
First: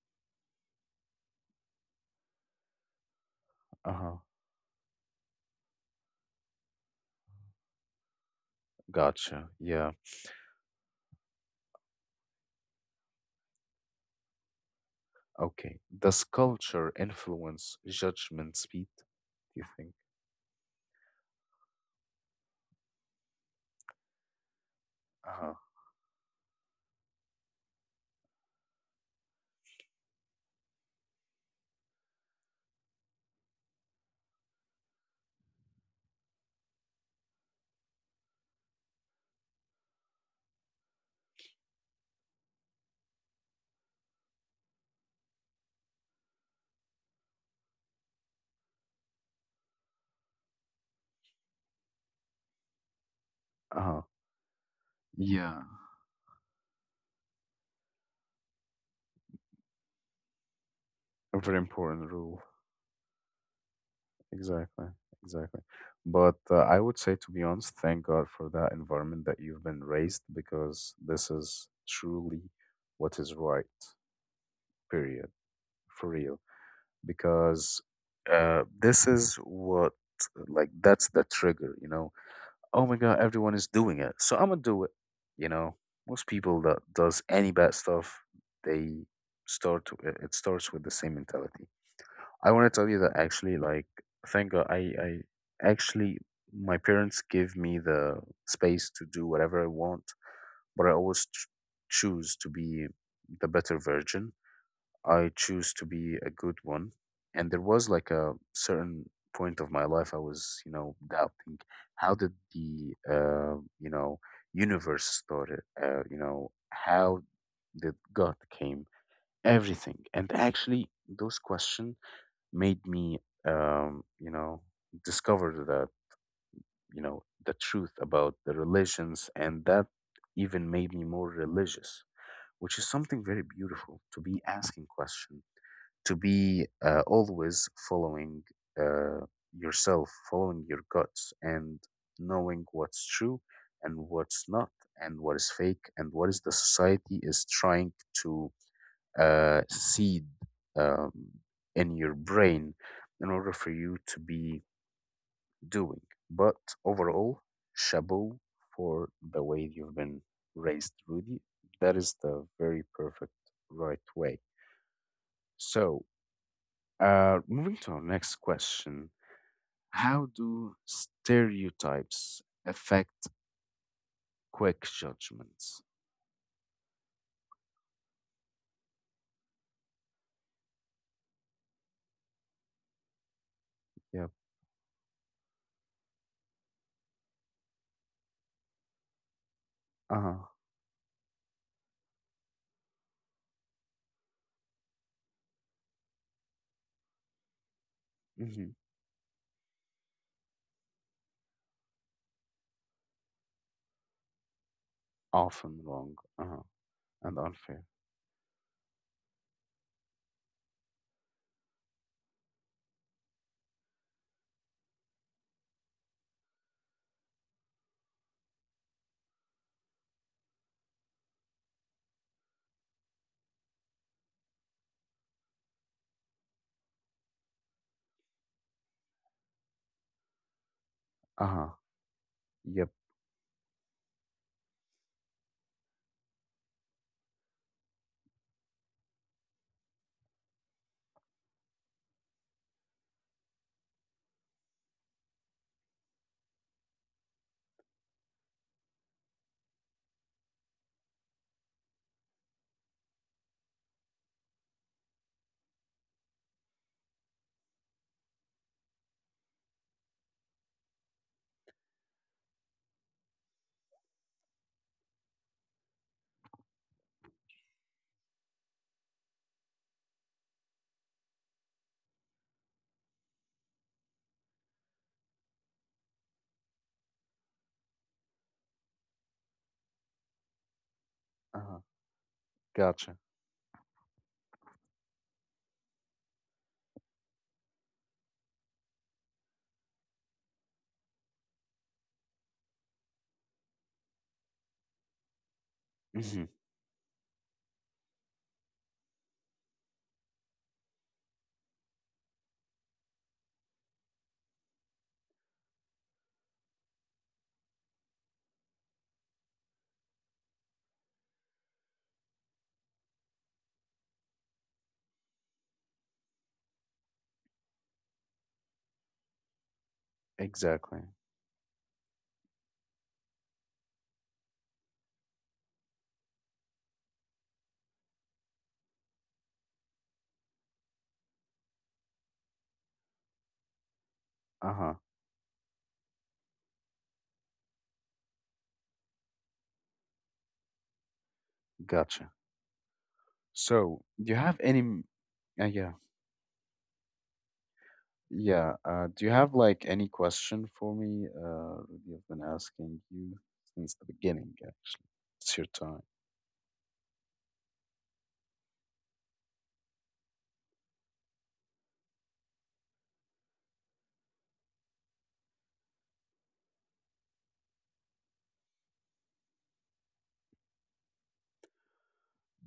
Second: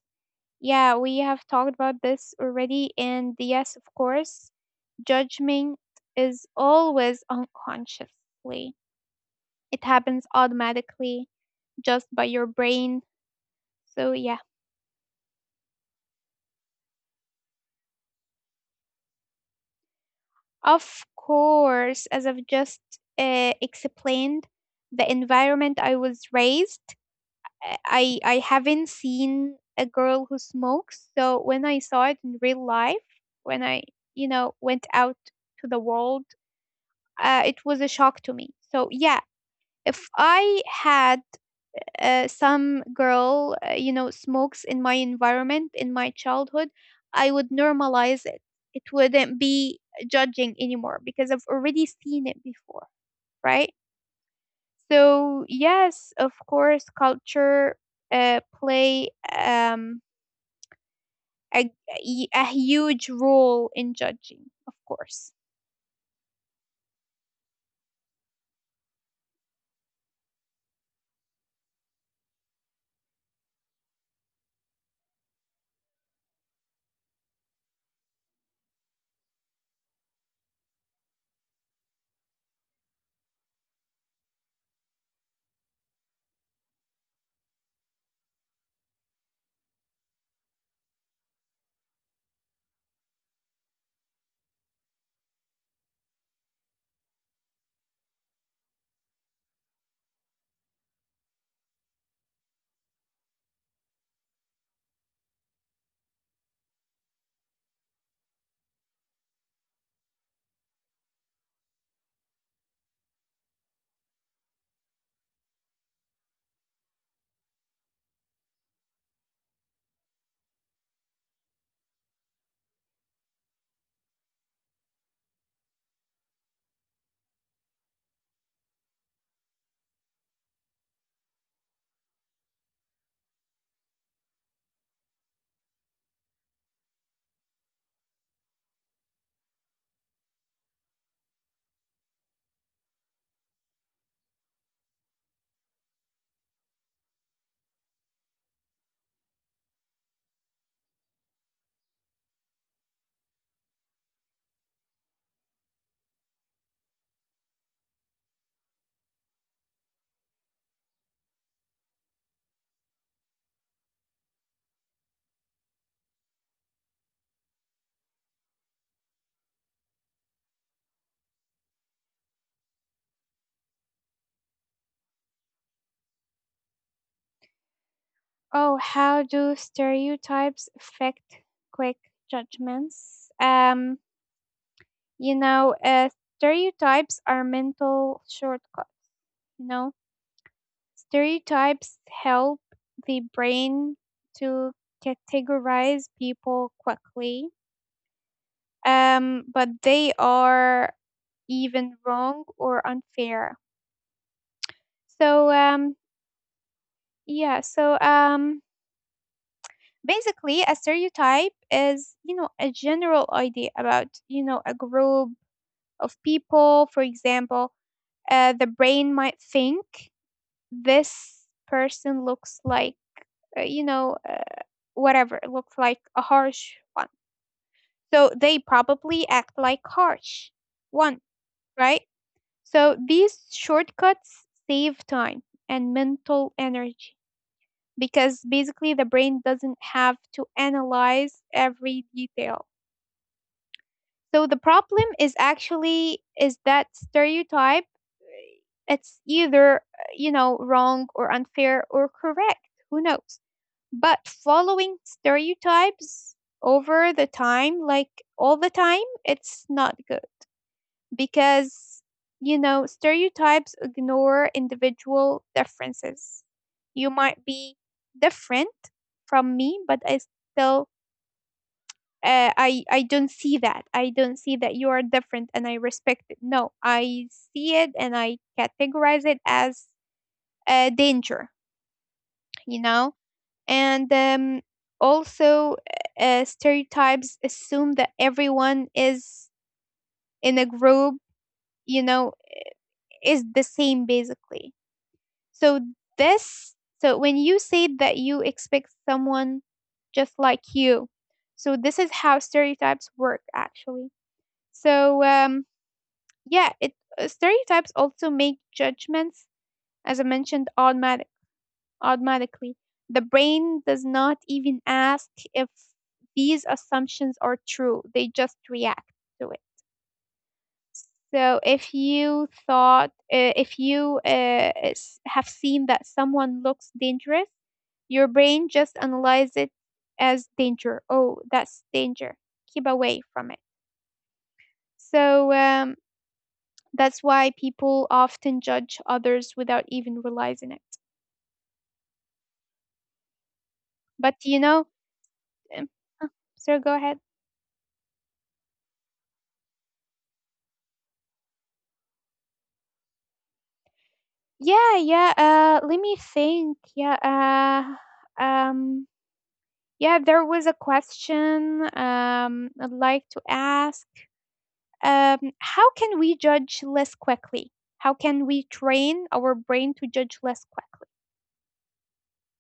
Speaker 2: Yeah, we have talked about this already, and yes, of
Speaker 1: Uh huh.
Speaker 2: course, judgment is always unconsciously,
Speaker 1: Gotcha.
Speaker 2: it
Speaker 1: Yeah.
Speaker 2: happens automatically just by your brain. So, yeah,
Speaker 1: Okay. Does culture influence judgment speed, do you think?
Speaker 2: of course, as I've just explained, the
Speaker 1: Uh-huh.
Speaker 2: environment I was raised, I haven't seen a girl who smokes. So, when I saw it in real life, when I went out to the world, it was a shock to me. So, yeah, if I had some girl, smokes in my environment, in my childhood, I would normalize it. It wouldn't be judging anymore because I've already seen it before, right?
Speaker 1: Uh-huh.
Speaker 2: So,
Speaker 1: Yeah.
Speaker 2: yes, of course, culture play um,
Speaker 1: A very
Speaker 2: a,
Speaker 1: important rule.
Speaker 2: a huge role in judging, of
Speaker 1: Exactly.
Speaker 2: course.
Speaker 1: Exactly. But I would say, to be honest, thank God for that environment that you've been raised, because this is truly what is right, period, for real. Because this is what, like, that's the trigger, you know? Oh my god, everyone is doing it, so I'm gonna do it. You know, most people that does any bad stuff, they start. To, it starts with the same mentality. I want to tell you that actually, like, thank God, I actually my parents give me the space to do whatever I want, but I always choose to be the better version. I choose to be a good one. And there was like a certain point of my life I was, you know, doubting how did the, you know, universe started, you know, how did God came, everything. And actually, those questions made me, you know, discover that, you know, the truth about the religions. And that even made me more religious, which is something very beautiful, to be asking questions, to be always following uh, yourself, following your guts, and knowing what's true and what's not, and what is fake, and what is the society is trying to seed um, in your brain in order for you to be doing. But overall, chapeau for the way you've been raised, Rudy. That is the very perfect right way. So, moving to our next question. How do stereotypes affect quick judgments?
Speaker 2: Oh, how do stereotypes affect quick judgments?
Speaker 1: Yep.
Speaker 2: You know, stereotypes are mental shortcuts. You know,
Speaker 1: Uh huh.
Speaker 2: stereotypes help the brain to categorize people quickly,
Speaker 1: Hmm.
Speaker 2: but they are even wrong or unfair. So,
Speaker 1: Often wrong. Uh huh. And
Speaker 2: yeah,
Speaker 1: unfair.
Speaker 2: so basically, a stereotype is, you know, a general idea about, you know, a group of people. For example, the brain might think this person looks like, uh, you know, uh, whatever, looks like a harsh one. So they probably act like harsh one,
Speaker 1: Uh huh.
Speaker 2: right?
Speaker 1: Yep.
Speaker 2: So these shortcuts save time and mental energy because basically the brain doesn't have to analyze every detail. So the problem is actually is that stereotype, it's either you know, wrong or unfair or correct, who knows? But following stereotypes over the time, like all the time, it's not good because, you know, stereotypes ignore individual differences. You might be different from me, but I still I don't see that. I don't see that you are different and I respect it. No, I see it and I categorize it as a danger,
Speaker 1: Uh huh.
Speaker 2: you
Speaker 1: Gotcha.
Speaker 2: know. And also stereotypes assume that everyone is in a group, you know, is the same basically. So
Speaker 1: Hmm.
Speaker 2: this so when you say that, you expect someone just like you. So this is how stereotypes work actually. So yeah it stereotypes also make judgments, as I mentioned, automatic, automatically. The brain does not even ask if these assumptions are true, they just react to it.
Speaker 1: Exactly.
Speaker 2: So if you thought, if you s- have seen that someone looks dangerous, your brain just analyzes it as danger. Oh, that's danger. Keep away from it.
Speaker 1: Uh huh.
Speaker 2: So that's why people often judge others without even realizing it.
Speaker 1: Gotcha. So, do
Speaker 2: But
Speaker 1: you have
Speaker 2: you
Speaker 1: any?
Speaker 2: know, um,
Speaker 1: Yeah,
Speaker 2: uh, sir, go ahead.
Speaker 1: yeah. Do you have like any question for me? Rudy, I've been asking you since the beginning,
Speaker 2: Yeah,
Speaker 1: actually.
Speaker 2: yeah.
Speaker 1: It's your time.
Speaker 2: Let me think. Yeah. Uh, um. Yeah, there was a question I'd like to ask. How can we judge less quickly? How can we train our brain to judge less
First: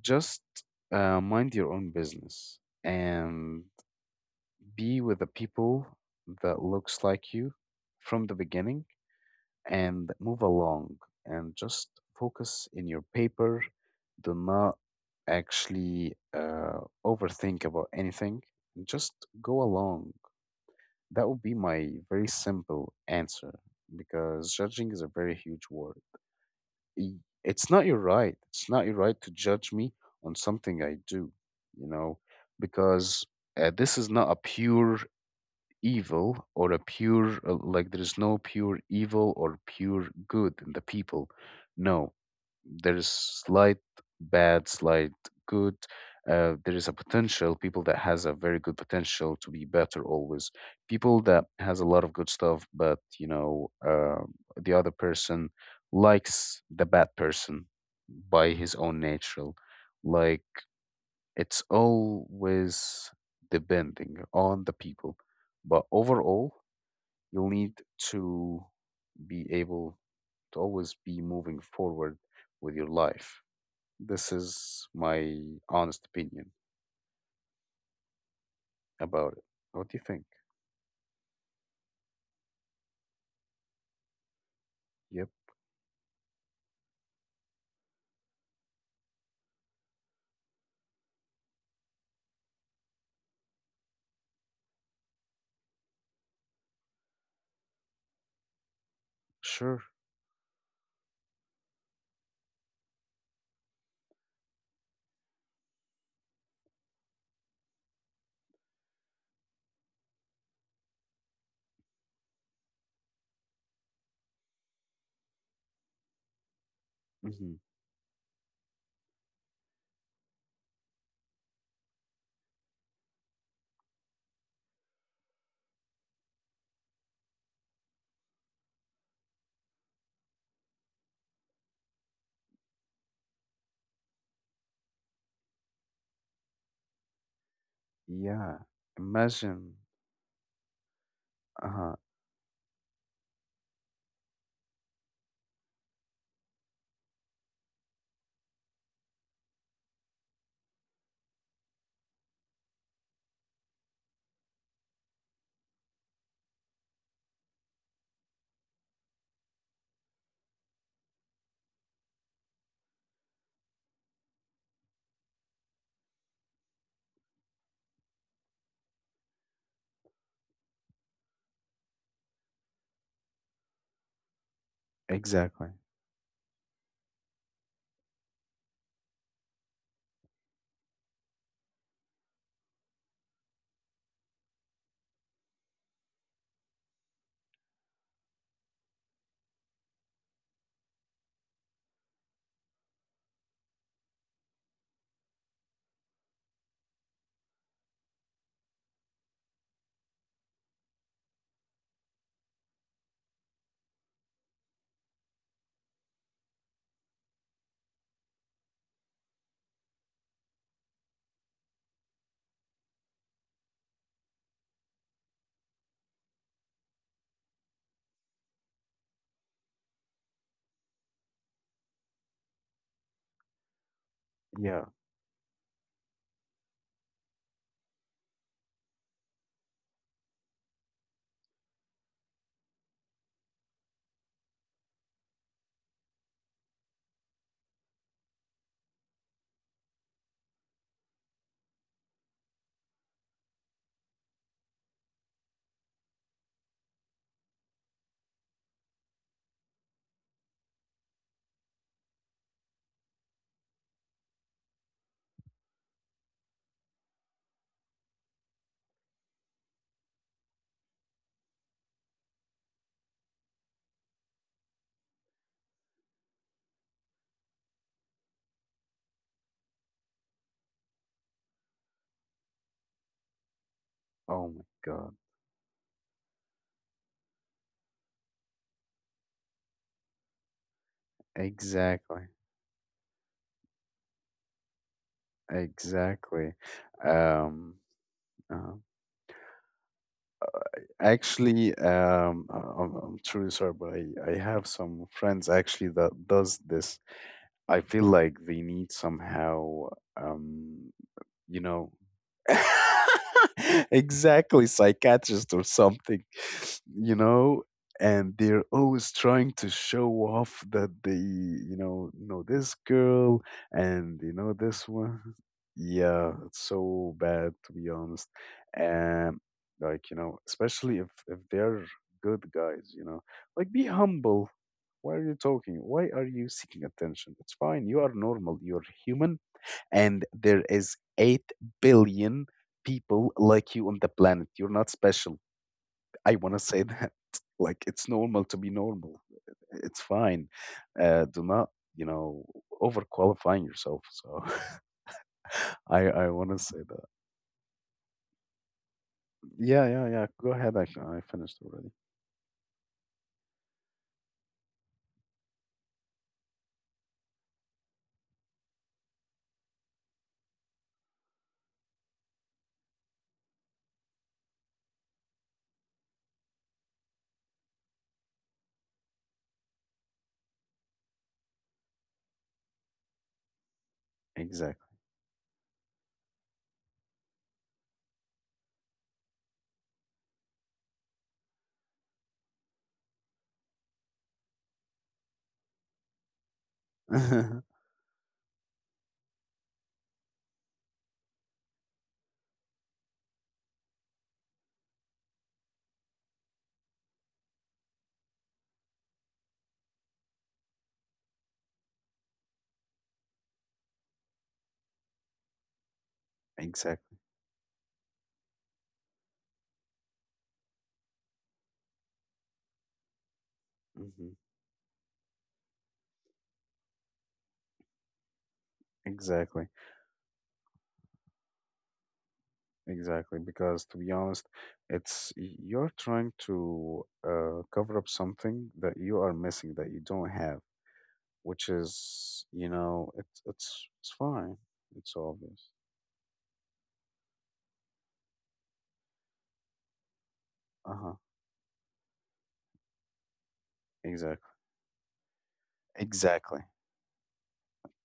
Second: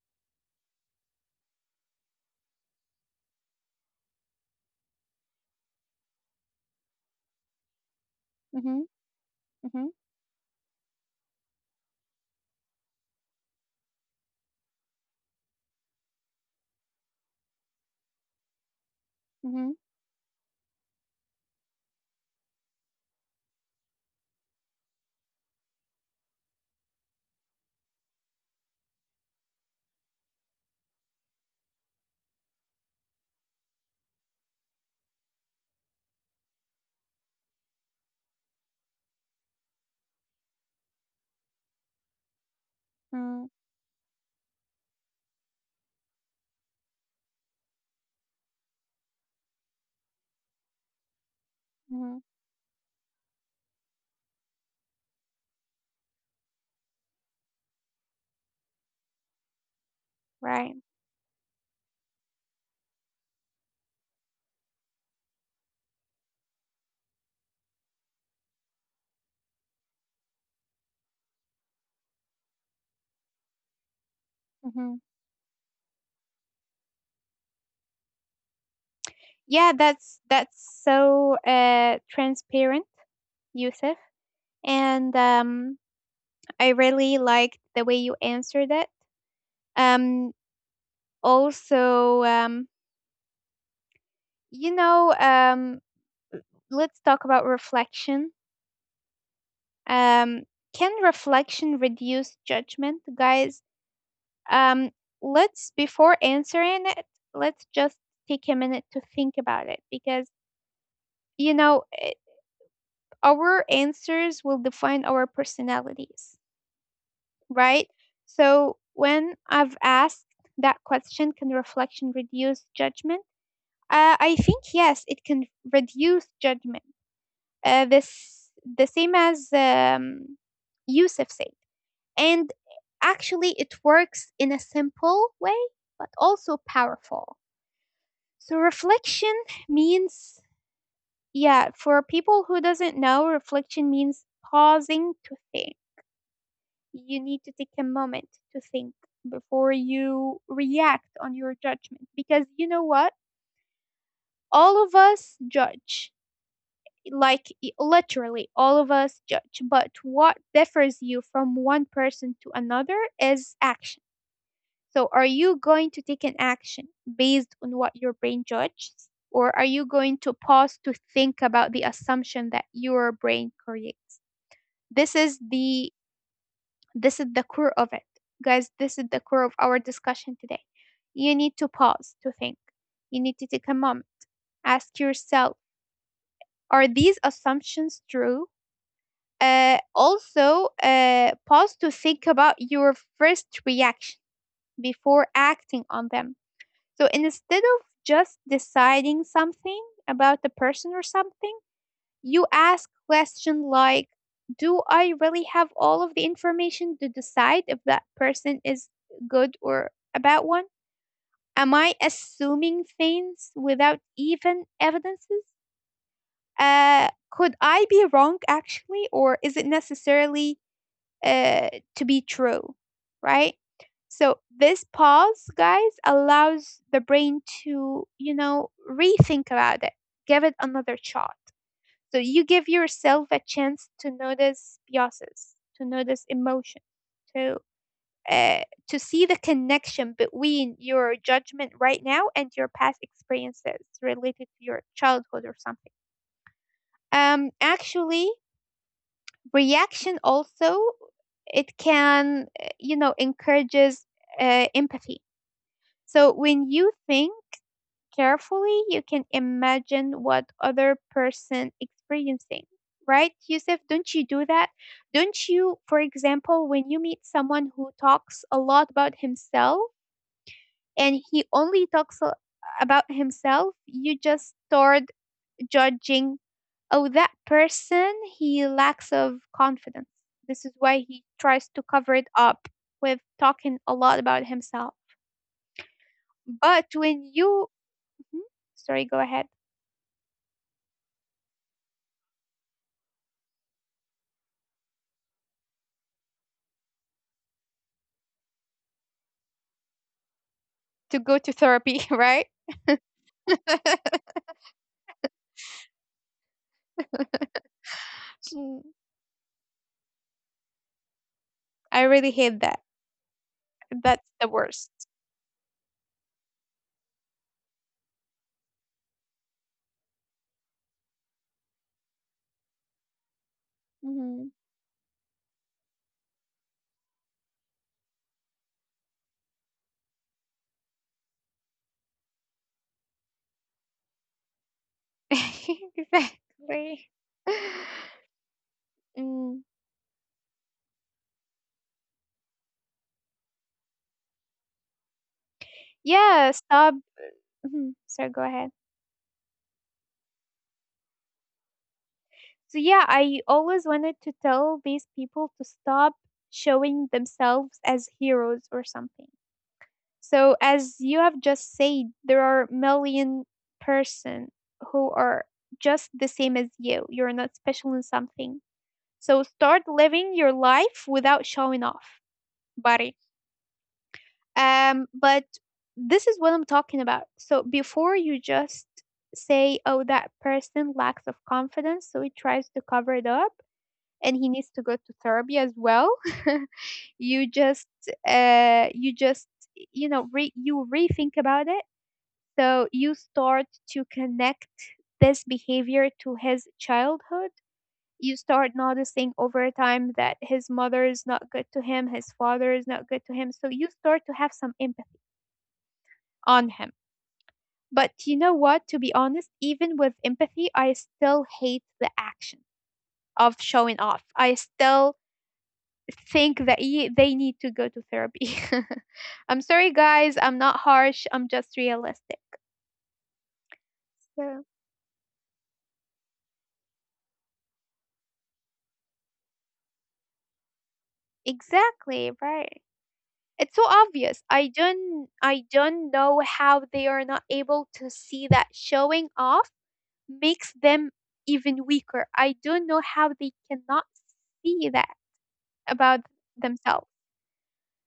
Speaker 1: Just mind your own business and be with the people that looks like you from the
Speaker 2: quickly? Mm-hmm,
Speaker 1: beginning,
Speaker 2: mm-hmm,
Speaker 1: and move along, and just focus in your paper. Do not actually overthink about anything. Just go
Speaker 2: mm-hmm,
Speaker 1: along. That would be my very simple answer, because judging is a very huge word. It's not your right. It's not your right to judge me on something I do, you know, because this is not a pure evil or a pure, like, there is no pure evil or pure good in the people. No, there is
Speaker 2: mm-hmm,
Speaker 1: slight bad, slight good. There is a potential people that has a very good potential to be better always. People that has a lot of
Speaker 2: mm-hmm,
Speaker 1: good stuff, but you know the other person likes the bad person by his own natural. Like,
Speaker 2: right.
Speaker 1: it's always depending on the people, but overall you'll need to be able to always be moving forward with your life. This is
Speaker 2: Mm-hmm.
Speaker 1: my honest opinion about it.
Speaker 2: Yeah,
Speaker 1: What do you
Speaker 2: that's
Speaker 1: think?
Speaker 2: so transparent, Yusuf, and
Speaker 1: Yep.
Speaker 2: I really liked the way you answered it. Um, also you know, let's talk about reflection.
Speaker 1: Sure.
Speaker 2: Um, can reflection reduce judgment, guys? Um, let's, before answering it, let's just take a minute to think about it because, you know, our answers will define our personalities,
Speaker 1: Hmm.
Speaker 2: right? So when I've asked that question, can reflection reduce judgment? I think yes, it can reduce judgment, this the same as Yusuf said. And actually, it works in a simple way, but also powerful.
Speaker 1: Yeah.
Speaker 2: So reflection
Speaker 1: Imagine.
Speaker 2: means,
Speaker 1: Uh
Speaker 2: yeah,
Speaker 1: huh.
Speaker 2: for people who doesn't know, reflection means pausing to think. You need to take a moment to think before you react on your judgment because you know what? All of us judge, like literally all of us judge, but what differs you from one person to another is action. So are you going to take an action based on what your brain judges, or are you going to pause to think about the assumption that your brain creates? this is
Speaker 1: Exactly.
Speaker 2: the this is the core of it, guys. This is the core of our discussion today. You need to pause to think. You need to take a moment, ask yourself, are these assumptions true? Also, pause to think about your first reaction before acting on them. So instead of just deciding something about the person or something, you ask questions like, do I really have all of the information to decide if that person is good or a bad one? Am I assuming things without even evidences? Could I be wrong actually, or is it necessarily uh, to be true, right? So this
Speaker 1: Yeah.
Speaker 2: pause, guys, allows the brain to, you know, rethink about it, give it another shot. So you give yourself a chance to notice biases, to notice emotion, to uh, to see the connection between your judgment right now and your past experiences related to your childhood or something. Actually, reaction also, it can you know, encourages empathy. So when you think carefully, you can imagine what other person experiencing, right? Yusuf, don't you do that? Don't you, for example, when you meet someone who talks a lot about himself, and he only talks about himself, you
Speaker 1: Oh
Speaker 2: just
Speaker 1: my
Speaker 2: start
Speaker 1: God.
Speaker 2: judging, oh, that person, he lacks of confidence, this is why he tries to cover it
Speaker 1: Exactly.
Speaker 2: up with talking a lot about himself.
Speaker 1: Exactly.
Speaker 2: But when you
Speaker 1: Um.
Speaker 2: Mhm.
Speaker 1: uh,
Speaker 2: Sorry, go ahead
Speaker 1: Actually, I'm truly sorry, but I have some friends actually that does this. I feel like they need somehow, um,
Speaker 2: to go to
Speaker 1: you know,
Speaker 2: therapy right.
Speaker 1: exactly, psychiatrist or something, you know. And they're
Speaker 2: Mm,
Speaker 1: always trying to show off that they, you
Speaker 2: I
Speaker 1: know
Speaker 2: really
Speaker 1: know
Speaker 2: hate
Speaker 1: this
Speaker 2: that.
Speaker 1: girl and
Speaker 2: That's
Speaker 1: you
Speaker 2: the
Speaker 1: know this
Speaker 2: worst.
Speaker 1: one. Yeah, it's so bad, to be honest. um like, you know, especially if they're good guys, you know, like be
Speaker 2: Mhm.
Speaker 1: humble. Why are you talking? Why are you seeking attention? It's fine, you are normal, you're human, and there is 8 billion people like you on the planet. You're not special. I want to say
Speaker 2: Exactly.
Speaker 1: that. Like, it's normal to be normal.
Speaker 2: Mm.
Speaker 1: It's fine. Do not, you know, overqualifying yourself. So I
Speaker 2: Yeah,
Speaker 1: want to say
Speaker 2: stop.
Speaker 1: that.
Speaker 2: Mhm. Sorry, go ahead.
Speaker 1: Yeah, yeah, yeah. Go ahead. I finished already.
Speaker 2: So yeah, I always wanted to tell these people to stop showing themselves as heroes or something. So as you have just said, there are million person who are just the same as you. You're not special in something. So start living your life without showing off, buddy.
Speaker 1: Exactly.
Speaker 2: But this is what I'm talking about. So before you just say, "Oh, that person lacks of confidence," so he tries to cover it up, and he needs to go to therapy as well. You just, uh, you just, you know, you rethink about it. So you start to connect this behavior to his childhood. You start noticing over time that his mother is not good to him, his father is not good to him. So you start to have some empathy on him.
Speaker 1: Exactly.
Speaker 2: But you know what? To be honest, even with empathy, I still hate the action of showing off.
Speaker 1: Hmm.
Speaker 2: I still think that they need to go to therapy. I'm
Speaker 1: Exactly.
Speaker 2: sorry, guys. I'm not harsh. I'm just realistic.
Speaker 1: Exactly, because to be honest,
Speaker 2: So,
Speaker 1: you're trying to cover up something that you are missing, that you don't have, which
Speaker 2: exactly,
Speaker 1: is, you
Speaker 2: right.
Speaker 1: know, it's
Speaker 2: It's so
Speaker 1: it's it's
Speaker 2: obvious.
Speaker 1: fine.
Speaker 2: I don't
Speaker 1: It's
Speaker 2: I
Speaker 1: obvious.
Speaker 2: don't know how they are not able to see that showing off makes them
Speaker 1: Uh-huh.
Speaker 2: even weaker. I don't know how they cannot
Speaker 1: Exactly.
Speaker 2: see that about
Speaker 1: Exactly.
Speaker 2: themselves.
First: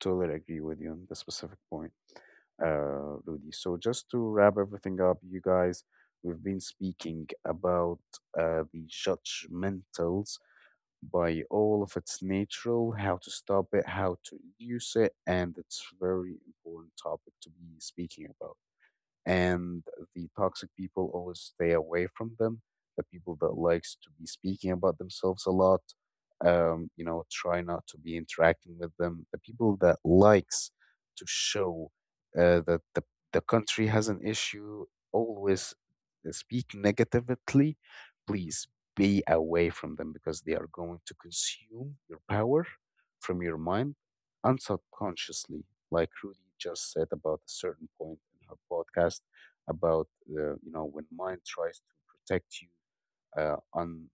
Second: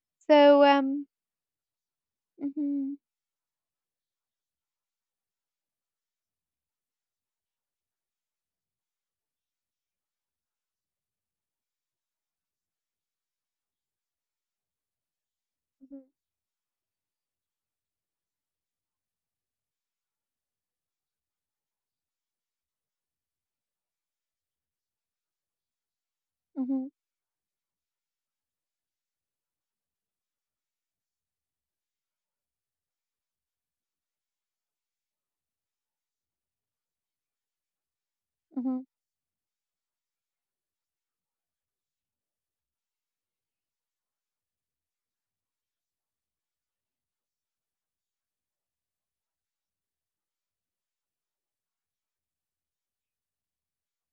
Speaker 1: Totally agree
Speaker 2: so
Speaker 1: with you on
Speaker 2: um
Speaker 1: the specific point,
Speaker 2: mhm,
Speaker 1: Rudy. So just to wrap everything up, you guys, we've been speaking about the judgmentals by all of its natural, how to stop it, how to reduce it, and it's
Speaker 2: mhm,
Speaker 1: very important topic to be speaking about. And the toxic people, always stay away from them. The people that likes to be speaking about themselves a lot,
Speaker 2: mhm,
Speaker 1: you know, try not to be interacting with them. The people that likes to show that the country has an issue, always speak negatively, please
Speaker 2: mhm,
Speaker 1: be away from them, because they are going to consume your power from your mind unsubconsciously, like Rudy just said about a certain point in her podcast, about the, you know, when mind tries to protect you, un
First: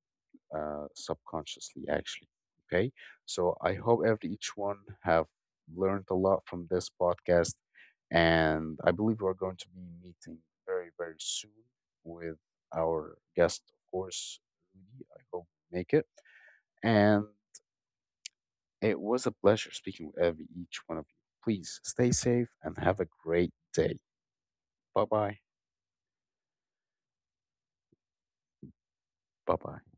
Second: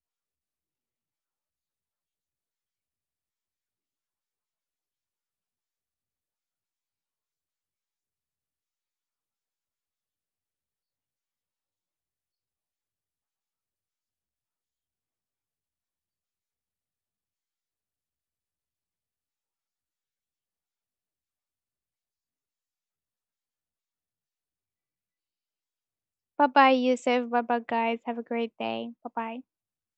Speaker 1: subconsciously actually. Okay, so I hope every each one have learned a lot from this podcast, and I believe we're going to be meeting very very soon with our guest, of course, Rudy. I hope you make it. And it was a pleasure speaking with every, each one of you. Please stay safe and have a great day. Bye bye.
Speaker 2: bye bye, Yusuf, bye bye guys, have a great day, bye bye.
Speaker 1: Bye bye.